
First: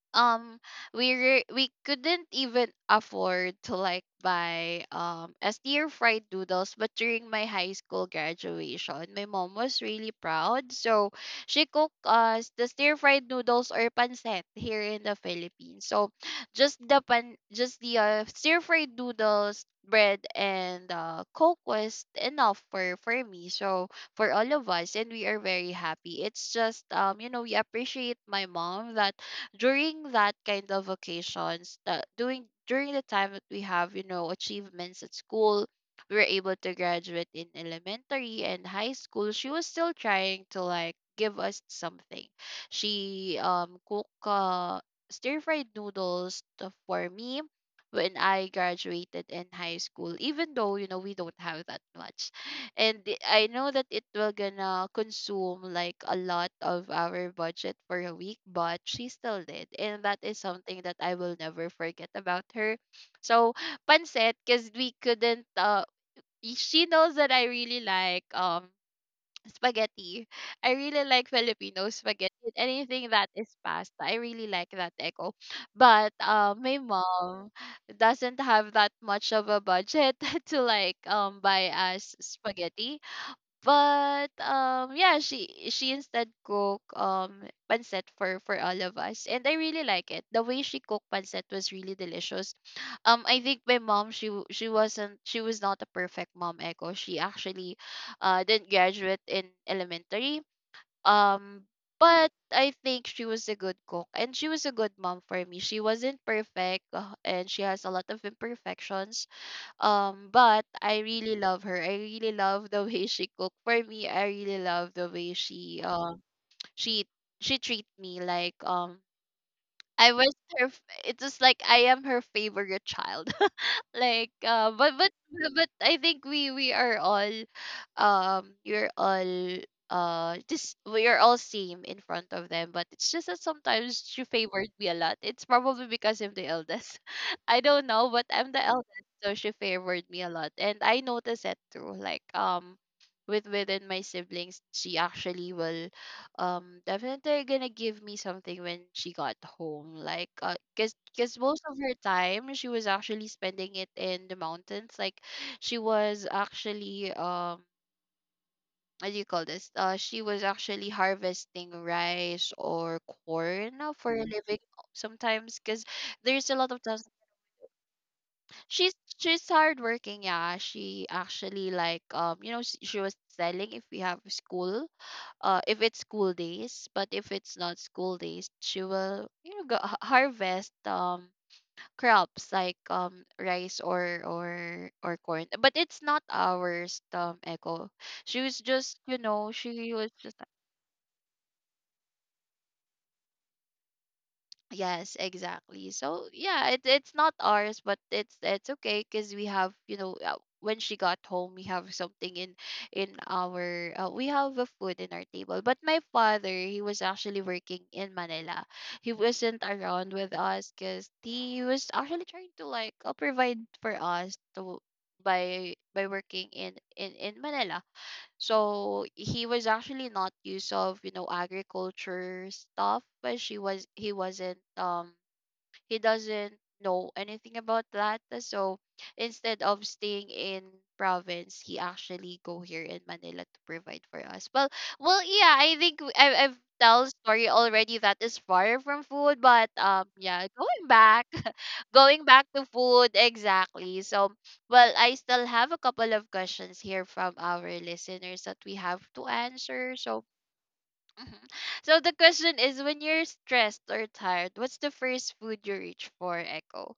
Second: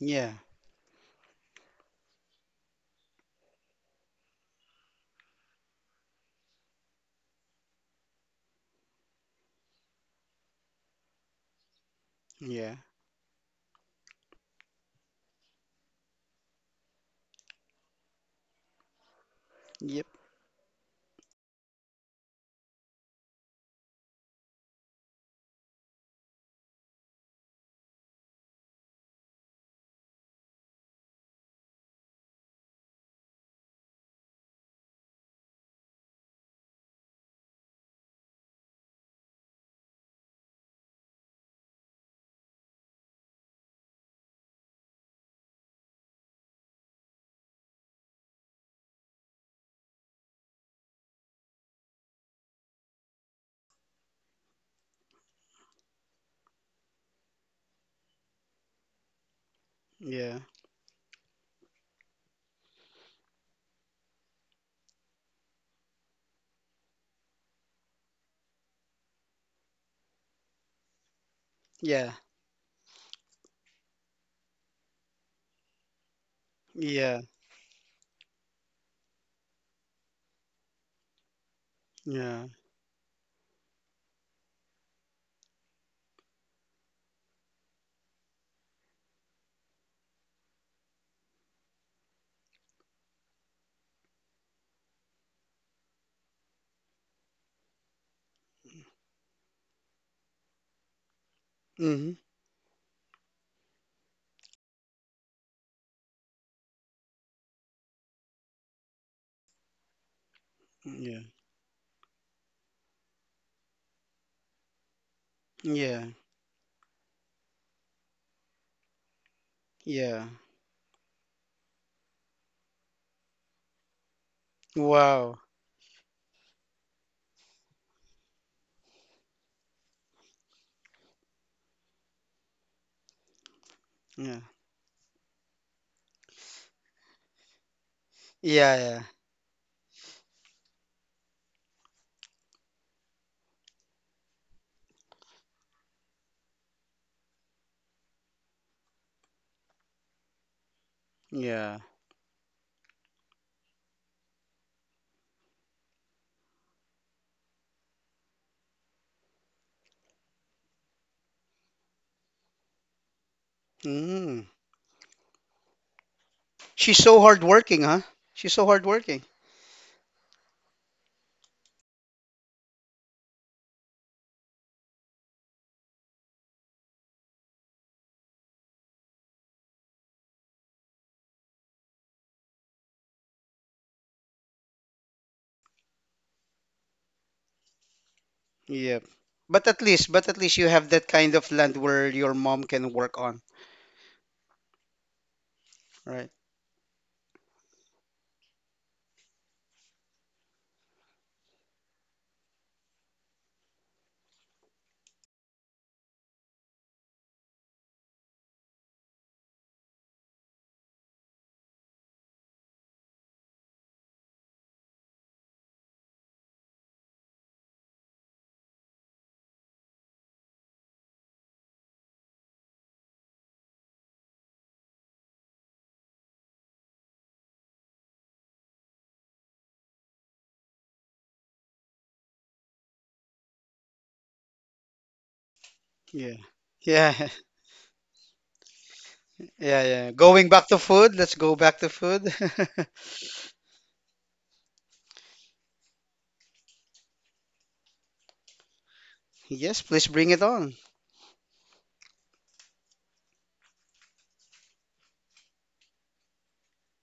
S2: yeah,
S1: um we couldn't even afford to like buy a stir fried noodles, but during my high school graduation, my mom was really proud, so she cooked us the
S2: yeah,
S1: stir fried noodles or pancit here in the Philippines. So just the stir fried noodles,
S2: yep,
S1: bread, and coke was enough for me, so for all of us. And we are very happy. It's just you know, we appreciate my mom that during that kind of occasions, that doing during the time that we have, you know, achievements at school, we were able to graduate in elementary and high school, she was still trying to like give us something. She cook stir fried noodles for me when I graduated in high school, even though you know we don't have that much. I know that it will gonna consume like a lot of our budget for a week, but she still did, and that is
S2: yeah,
S1: something that I will never forget about her. So pancit, because we couldn't. She knows that I really like spaghetti. I really like Filipino
S2: yeah,
S1: spaghetti. Anything that is pasta, I really like that, echo. But my
S2: yeah,
S1: mom doesn't have that much of a budget to like buy us
S2: yeah,
S1: spaghetti. But yeah, she instead cook pancit for all of us, and I really like it. The way she cooked pancit was really delicious. I think my mom, she wasn't she was not a perfect mom, echo. She actually didn't graduate in elementary. Um
S2: mm-hmm,
S1: but I think she was a good cook and she was a good mom for me. She wasn't perfect and she has a lot of imperfections, but I
S2: yeah,
S1: really love her. I really love the way she cook. For me, I really love the way she
S2: yeah,
S1: she she treat me like I
S2: yeah,
S1: was her. It was like I am her favorite child, like uh,
S2: wow,
S1: but I think we are all um we're all we are all same in front of them, but it's just that sometimes she
S2: yeah,
S1: favored me a lot. It's probably because I'm the eldest. I don't know, but I'm the
S2: yeah,
S1: eldest, so she favored me a lot, and I noticed that too, like with within my siblings, she actually will definitely gonna give me something when she got home, like cause
S2: yeah,
S1: most of
S2: yeah,
S1: her time she was actually spending it in the mountains. Like she was actually What do you call this, she was actually harvesting rice or corn for a
S2: mm.
S1: living. Sometimes because there's a lot of
S2: She's
S1: times
S2: so hardworking, huh? She's so
S1: she's
S2: hardworking.
S1: she's hardworking, yeah. She actually like you know, she was selling if we have school if it's school days, but if it's not school days, she will, you know, go, harvest crops like rice or or corn. But it's not ours, Echo. She was
S2: Yeah.
S1: just, you know,
S2: But at
S1: she
S2: least,
S1: was
S2: but at
S1: just
S2: least you have that kind of land where your mom can work on,
S1: yes, exactly.
S2: right?
S1: So yeah, it, it's not ours, but it's okay because we have, you know, when she got home we have something in our we have a food in our table. But my father, he was actually working in Manila. He wasn't around with us because he was actually trying to like provide for us to by working in in Manila. So he was actually not used of, you know, agriculture stuff, but she was he wasn't he doesn't know anything about that. So instead of staying in province, he actually go here in Manila to provide for us. Well, yeah, I think
S2: Yeah.
S1: I've tell
S2: Yeah.
S1: story already that is far from food, but
S2: Yeah, yeah. Going
S1: yeah,
S2: back to
S1: going
S2: food,
S1: back,
S2: let's go back to
S1: going
S2: food.
S1: back to food exactly. So, well, I still have a couple of questions here from our listeners that we have to
S2: Yes,
S1: answer.
S2: please
S1: So,
S2: bring it on.
S1: mhm. So the question is when you're stressed or tired, what's the first food you reach for, Echo?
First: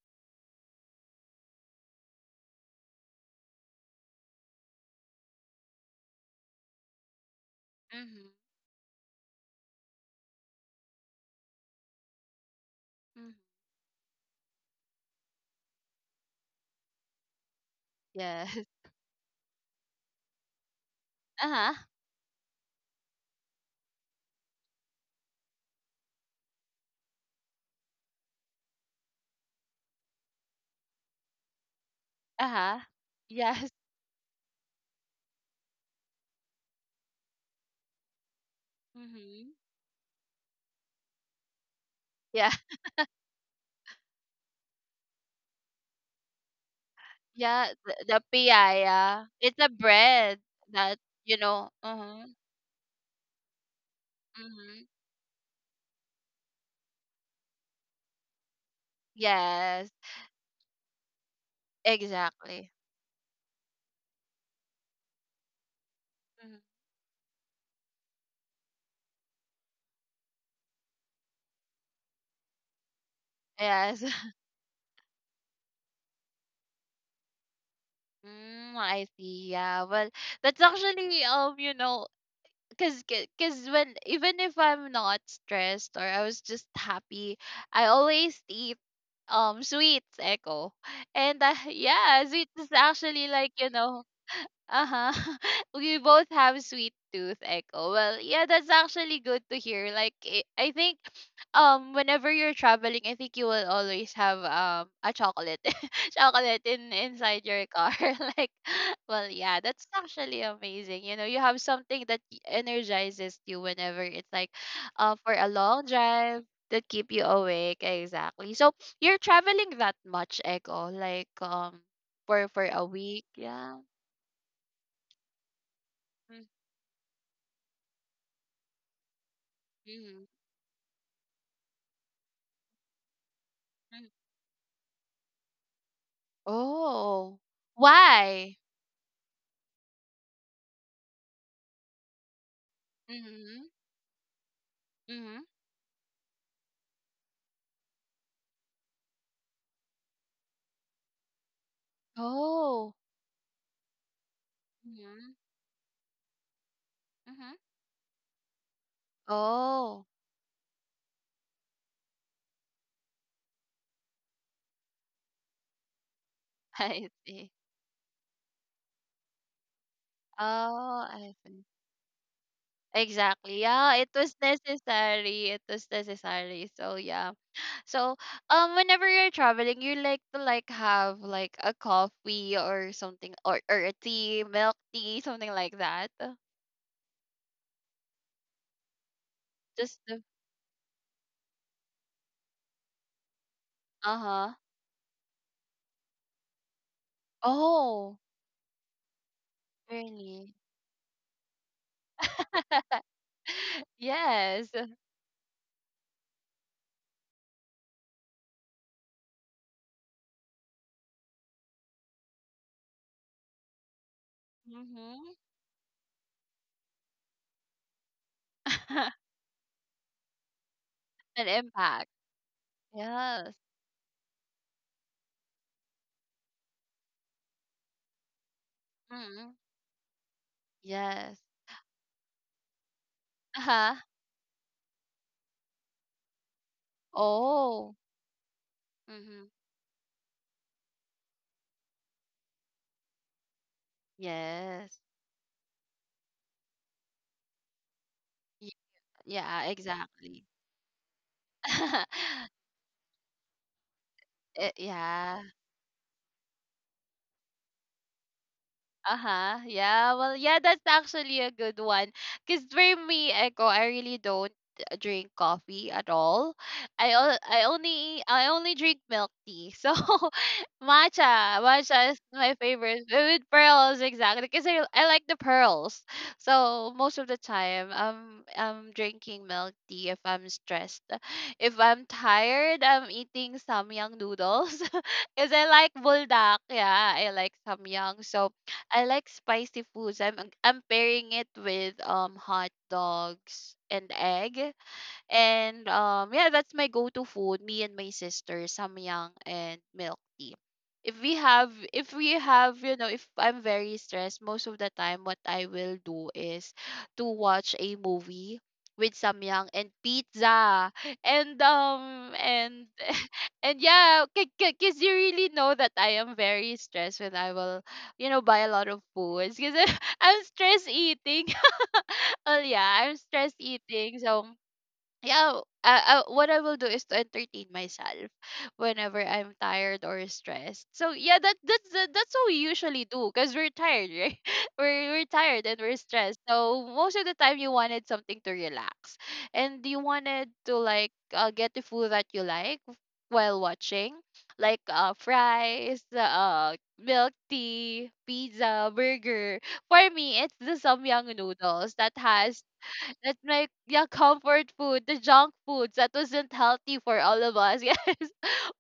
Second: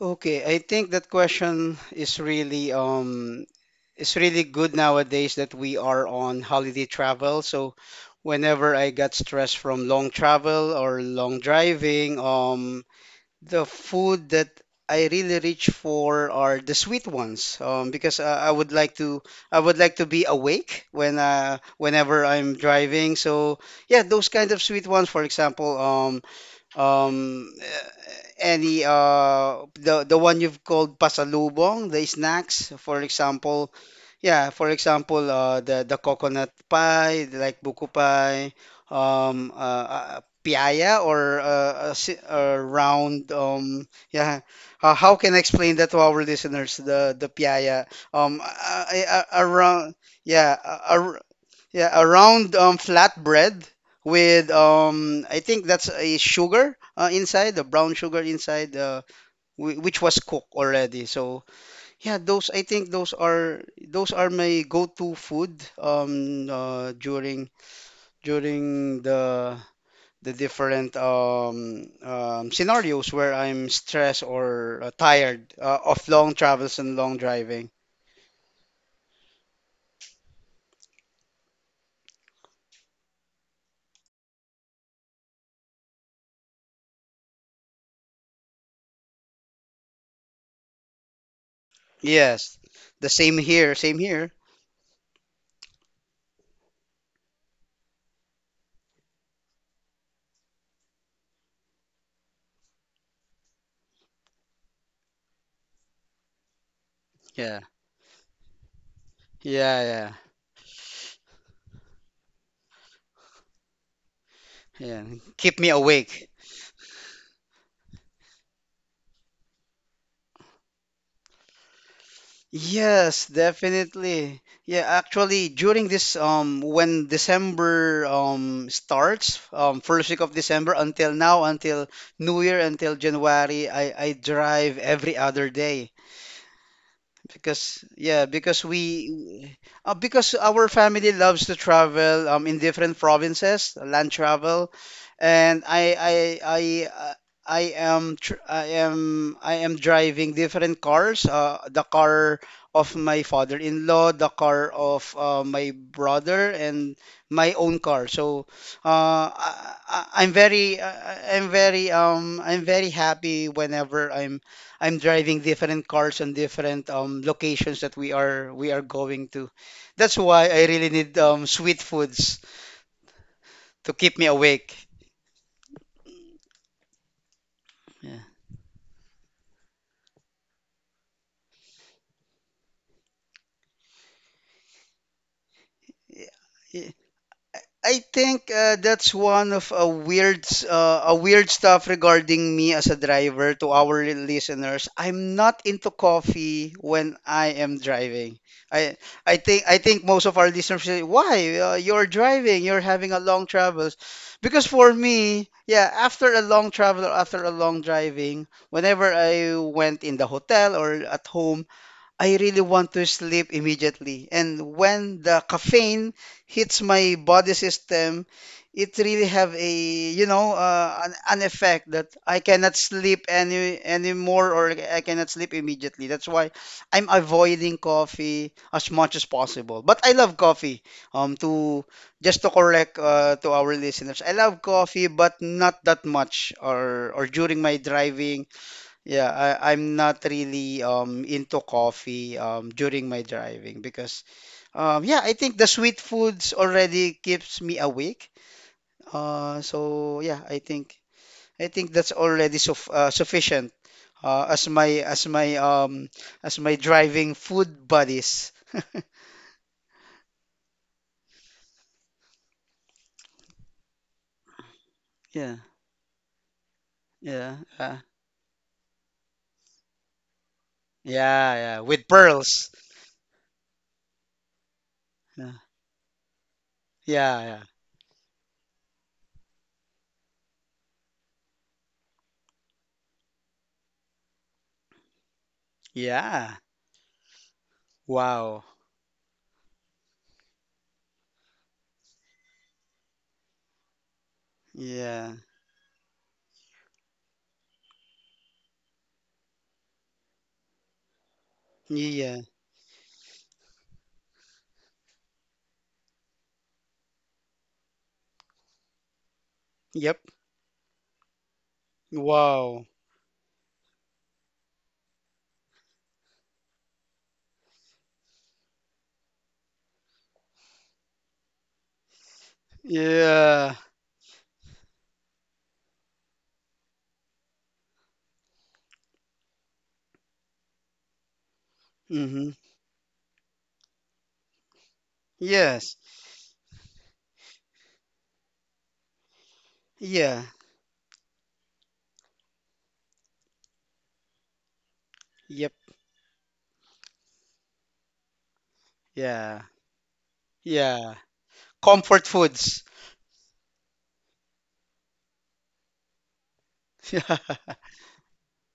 S2: Okay, I think that question is really it's really good nowadays that we are on holiday travel. So
S1: Mm-hmm.
S2: whenever I got stressed from long travel or long driving,
S1: Hmm.
S2: the food that I really reach for are the sweet ones, because I
S1: Yes.
S2: would like to be awake
S1: Uh-huh.
S2: whenever I'm driving. So yeah, those kind of sweet ones. For example, um any the one you've called pasalubong, the snacks,
S1: Uh-huh.
S2: for example,
S1: Yes.
S2: yeah, for example, the coconut pie like buko pie,
S1: Mm-hmm.
S2: piaya, or a,
S1: Yeah.
S2: a round, yeah, how can I explain that to our listeners, the
S1: Yeah.
S2: piaya,
S1: The
S2: a,
S1: piaya.
S2: a
S1: It's a
S2: round,
S1: bread
S2: yeah,
S1: that, you know.
S2: yeah, a
S1: Mm-hmm.
S2: round, flatbread with,
S1: Mm-hmm.
S2: I think that's a sugar, inside, the brown sugar inside,
S1: Yes.
S2: which was cooked already. So yeah, those I
S1: Exactly.
S2: think those are my go-to food,
S1: Mhm.
S2: during the different scenarios where I'm
S1: Yes.
S2: stressed or tired of long travels and long driving.
S1: Mm, I see. Yeah. Well, that's actually you know, cause when even if I'm not stressed or I was just happy, I always eat sweets, Echo, and yeah, sweets
S2: Yes,
S1: is
S2: the
S1: actually
S2: same
S1: like you
S2: here, same
S1: know
S2: here.
S1: uh-huh. We both have sweet tooth echo. Well, yeah, that's actually good to hear. Like I think whenever you're traveling, I think you will always have a chocolate chocolate in inside
S2: Yeah,
S1: your car. Like well, yeah,
S2: yeah,
S1: that's
S2: yeah.
S1: actually amazing. You know, you have something that energizes you whenever it's like
S2: Yeah,
S1: for a
S2: keep me
S1: long
S2: awake.
S1: drive that keep you awake. Exactly. So, you're traveling that much echo like for a week.
S2: Yes,
S1: Yeah.
S2: definitely. Yeah, actually, during this when December starts, first
S1: Mhm.
S2: week of December until now, until New Year, until January, I
S1: Mhm.
S2: I drive every other day.
S1: Oh.
S2: Because yeah,
S1: Why?
S2: because we Because our family loves to travel in different
S1: Mhm.
S2: provinces, land travel,
S1: Mhm.
S2: and I am tr I am driving different cars. The car
S1: Oh.
S2: of my father-in-law, the car of
S1: Mhm.
S2: my brother, and
S1: Mhm.
S2: my own car. So
S1: Oh,
S2: I'm very I'm very happy whenever I'm driving different cars on different
S1: I see.
S2: locations that we are going to. That's why I really
S1: Oh,
S2: need
S1: I see.
S2: sweet foods
S1: Exactly. Yeah,
S2: to
S1: it
S2: keep me
S1: was
S2: awake.
S1: necessary. It was necessary. So yeah. So
S2: Yeah.
S1: whenever you're traveling, you like to like have like a coffee or something or a tea, milk tea, something like that.
S2: Yeah. I think that's one of a
S1: Just the
S2: weird s- a weird stuff regarding me as a driver to our
S1: uh-huh.
S2: listeners. I'm not into coffee when I am
S1: Oh,
S2: driving. I I think most of
S1: really?
S2: our listeners say, "Why? You're driving, you're having a long travels."
S1: Yes.
S2: Because for me, yeah, after a long travel or after a long driving, whenever I went in the hotel or at home, I really want to sleep immediately. And when
S1: Mhm.
S2: the caffeine hits my body system, it really have a, you know,
S1: An
S2: an effect
S1: impact.
S2: that I cannot sleep
S1: Yes.
S2: anymore or I cannot sleep immediately. That's why I'm avoiding coffee as much as
S1: Mhm.
S2: possible. But I love coffee.
S1: Yes.
S2: To Just to correct to our
S1: Uh-huh.
S2: listeners, I love coffee, but not that much or during my
S1: Oh.
S2: driving, yeah,
S1: Mhm.
S2: I'm not really into coffee during my driving because
S1: Yes.
S2: yeah, I think the sweet foods already keeps me awake.
S1: Y- Yeah,
S2: So
S1: exactly.
S2: yeah, I think that's already sufficient
S1: It,
S2: as
S1: yeah.
S2: my as my driving food buddies.
S1: Uh-huh. Yeah. Well, yeah, that's actually a good one. Because for me, Echo, I really don't drink
S2: Yeah.
S1: coffee at all.
S2: Yeah.
S1: I only I only drink milk tea. So
S2: Yeah,
S1: matcha,
S2: with
S1: matcha is my
S2: pearls.
S1: favorite with pearls exactly because I like the
S2: Yeah.
S1: pearls. So most of the
S2: Yeah, yeah.
S1: time, I'm drinking milk tea if I'm stressed. If I'm tired, I'm eating samyang noodles because I like buldak.
S2: Yeah.
S1: Yeah, I like samyang. So
S2: Wow.
S1: I like spicy foods. I'm pairing it with hot dogs and egg.
S2: Yeah.
S1: And yeah, that's my go-to food. Me and my sister, samyang and milk tea. If we have if we
S2: Yeah.
S1: have, you know, if I'm very stressed, most of the time what I will do is to watch a movie with samyang and
S2: Yep.
S1: pizza. And um and
S2: Wow.
S1: and yeah, because you really know that I am very stressed when I will, you know, buy a lot of foods because I'm stress eating. Well, yeah, I'm stress
S2: Yeah.
S1: eating. So yeah, what I will do is to entertain myself whenever I'm tired or stressed. So yeah, that's what we
S2: Mm-hmm.
S1: usually do because we're tired, right? We're tired and we're
S2: Yes.
S1: stressed. So most of the time, you wanted something to relax, and you wanted
S2: Yeah.
S1: to like get the food that you like while watching, like
S2: Yep.
S1: fries, milk tea, pizza, burger.
S2: Yeah.
S1: For me, it's the
S2: Yeah.
S1: samyang noodles that
S2: Comfort
S1: has
S2: foods.
S1: that's my yeah, comfort food, the junk foods that wasn't healthy for all of us. Yeah.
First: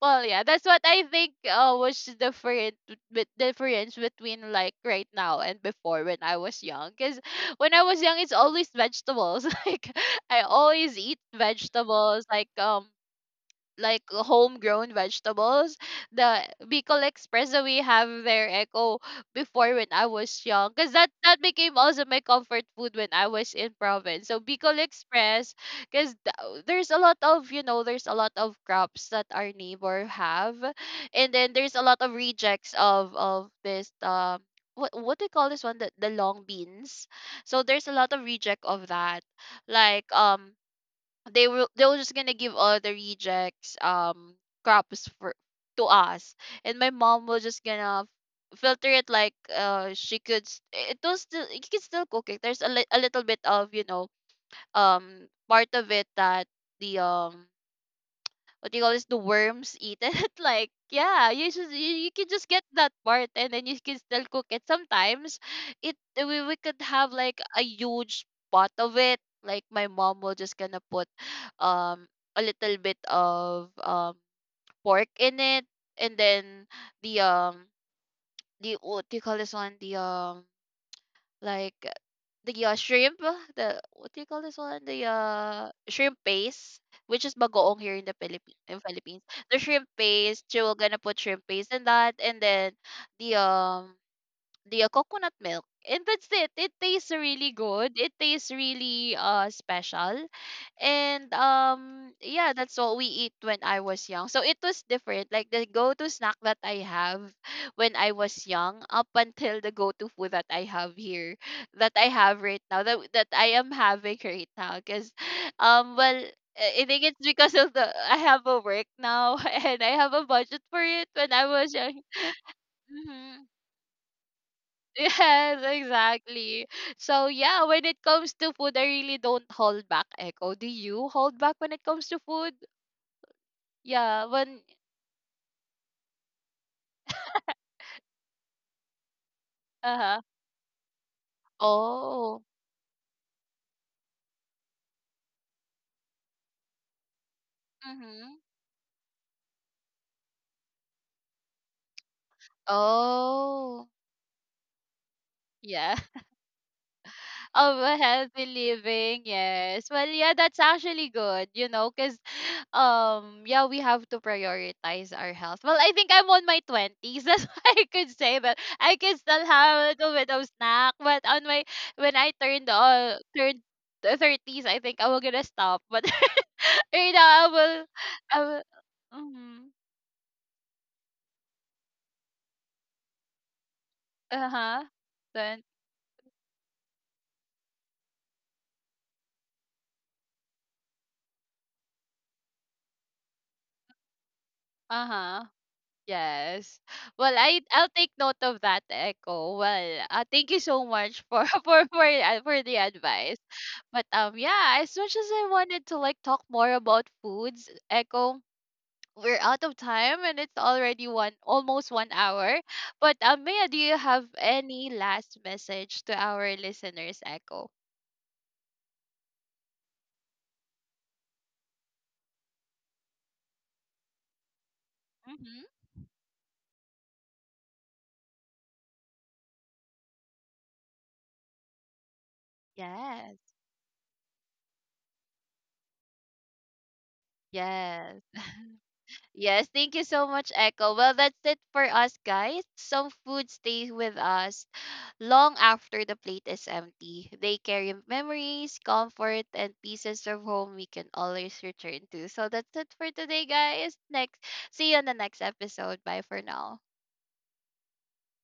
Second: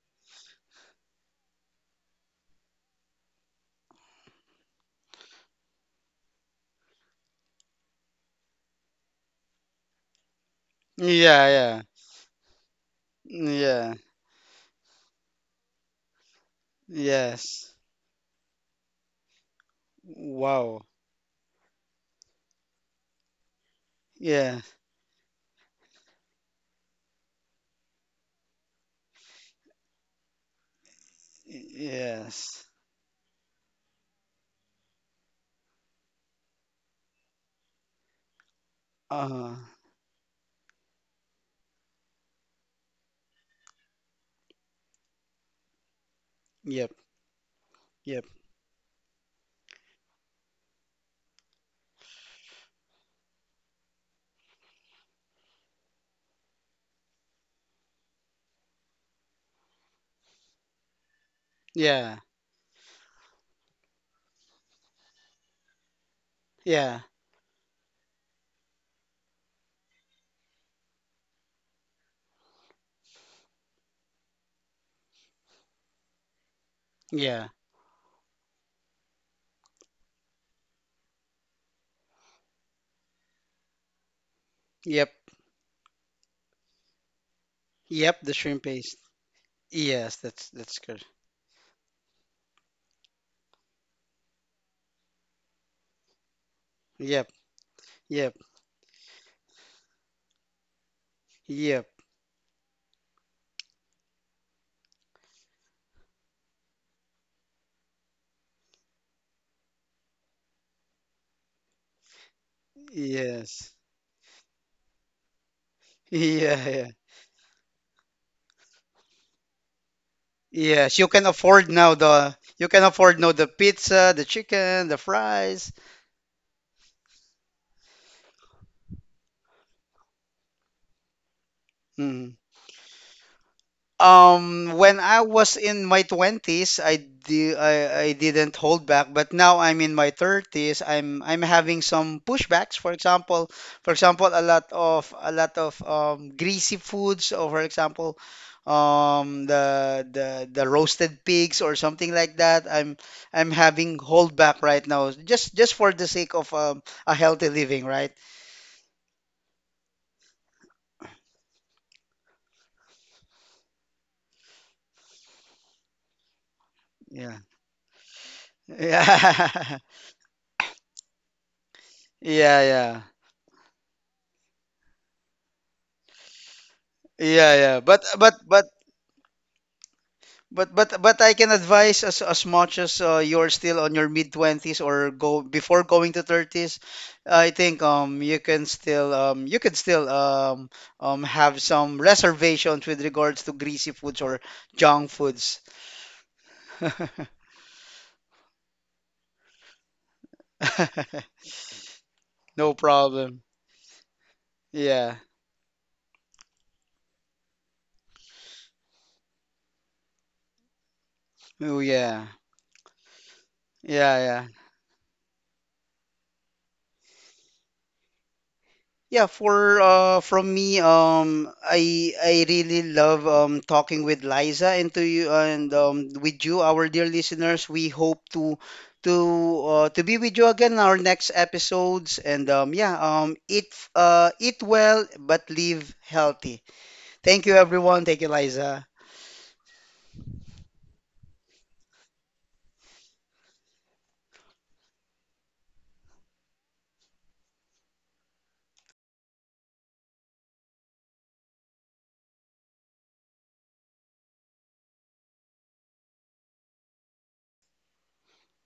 S1: Well, yeah, that's what I think was the different with difference between like right now and before when I was young. Cause when I was young, it's always vegetables. Like I always eat
S2: Yeah. Yeah.
S1: vegetables.
S2: Yeah.
S1: Like homegrown vegetables. The Bicol Express that
S2: Yes.
S1: we have there, Echo, before when I was young,
S2: Wow.
S1: because that became also my comfort food when I was in province. So
S2: Yeah.
S1: Bicol Express, because there's a lot of you know there's a lot of crops that our neighbor have, and then there's a lot of
S2: Yes.
S1: rejects of this. What do you call this one the long beans so there's a lot of reject of that
S2: Uh,
S1: like they were just gonna give all the rejects crops for to us and my
S2: yep.
S1: mom was just gonna
S2: Yep.
S1: filter it like it was still you can still cook it there's a little bit of you know part of it that the what do you call this the worms eat it like yeah you
S2: Yeah.
S1: can just get that part and then you can still cook it sometimes it we could
S2: Yeah.
S1: have like a huge pot of it like my mom will just gonna put um a little bit of pork in it and then the
S2: Yeah.
S1: um the what do you call this one the like the shrimp, the what do you call this one? The
S2: Yep.
S1: shrimp paste, which is bagoong here in the
S2: Yep. The
S1: Philippines.
S2: shrimp
S1: In
S2: paste.
S1: Philippines, the shrimp
S2: Yes,
S1: paste. She will
S2: that's
S1: gonna
S2: good.
S1: put shrimp paste in that, and then the um the coconut milk and that's it it tastes
S2: Yep.
S1: really good it
S2: Yep.
S1: tastes really special and
S2: Yep.
S1: yeah that's what we eat when I was young so it was different like the go-to snack that I have when I was young up until the go-to food that I have here that I have right now that I
S2: Yes.
S1: am having right now because well
S2: Yeah.
S1: I
S2: Yeah.
S1: think it's because of the I have a work now and I have a budget for
S2: Yes, you
S1: it
S2: can
S1: when I
S2: afford
S1: was
S2: now
S1: young.
S2: the you can afford now the
S1: Mm-hmm.
S2: pizza, the chicken, the
S1: Yes,
S2: fries.
S1: exactly. So yeah, when it comes to food, I really don't hold back, Echo. Do you hold back when it comes to
S2: Mm.
S1: food? Yeah, when
S2: When I was in my 20s, I didn't hold back, but now I'm in my
S1: uh-huh.
S2: 30s, I'm having some
S1: Oh.
S2: pushbacks. For example, a lot of greasy foods, or for example,
S1: Mm-hmm.
S2: the roasted pigs or something like that. I'm
S1: Oh.
S2: having hold back right now, just for
S1: Yeah.
S2: the sake of a healthy
S1: Of
S2: living,
S1: a
S2: right?
S1: healthy living yes well yeah that's actually good you know because yeah we have to prioritize our health well I think I'm on my 20s
S2: Yeah.
S1: that's what I could say but I can still
S2: Yeah.
S1: have a little bit of snack but on my when I
S2: Yeah,
S1: turned
S2: yeah.
S1: the 30s I think I will gonna stop but right now i
S2: Yeah, yeah.
S1: will I will mm,
S2: But I can advise as much as you're still on your mid twenties
S1: uh-huh
S2: or go
S1: then
S2: before going to thirties, I think you can still have some reservations with regards to greasy foods or junk
S1: uh-huh
S2: foods.
S1: Yes. Well, I'll take note of that, Echo. Well, thank you so much for for
S2: No
S1: the
S2: problem.
S1: advice. But yeah, as
S2: Yeah.
S1: much as I wanted to like talk more about foods, Echo, we're out of time and it's already one
S2: Oh
S1: almost one
S2: yeah.
S1: hour. But Maya, do you
S2: Yeah,
S1: have
S2: yeah.
S1: any last message to our listeners, Echo?
S2: Yeah, for from me, I really love talking with Liza and to you
S1: Mm-hmm.
S2: and with you, our dear listeners. We hope to to to be with you again in our next episodes. And yeah,
S1: Yes.
S2: eat eat well but live healthy. Thank you, everyone. Thank you,
S1: Yes.
S2: Liza.
S1: Yes, thank you so much, Echo. Well, that's it for us, guys. Some food stays with us long after the plate is empty. They carry memories, comfort, and pieces of home we can always return to. So that's it for today, guys. Next, see you on the next episode. Bye for now.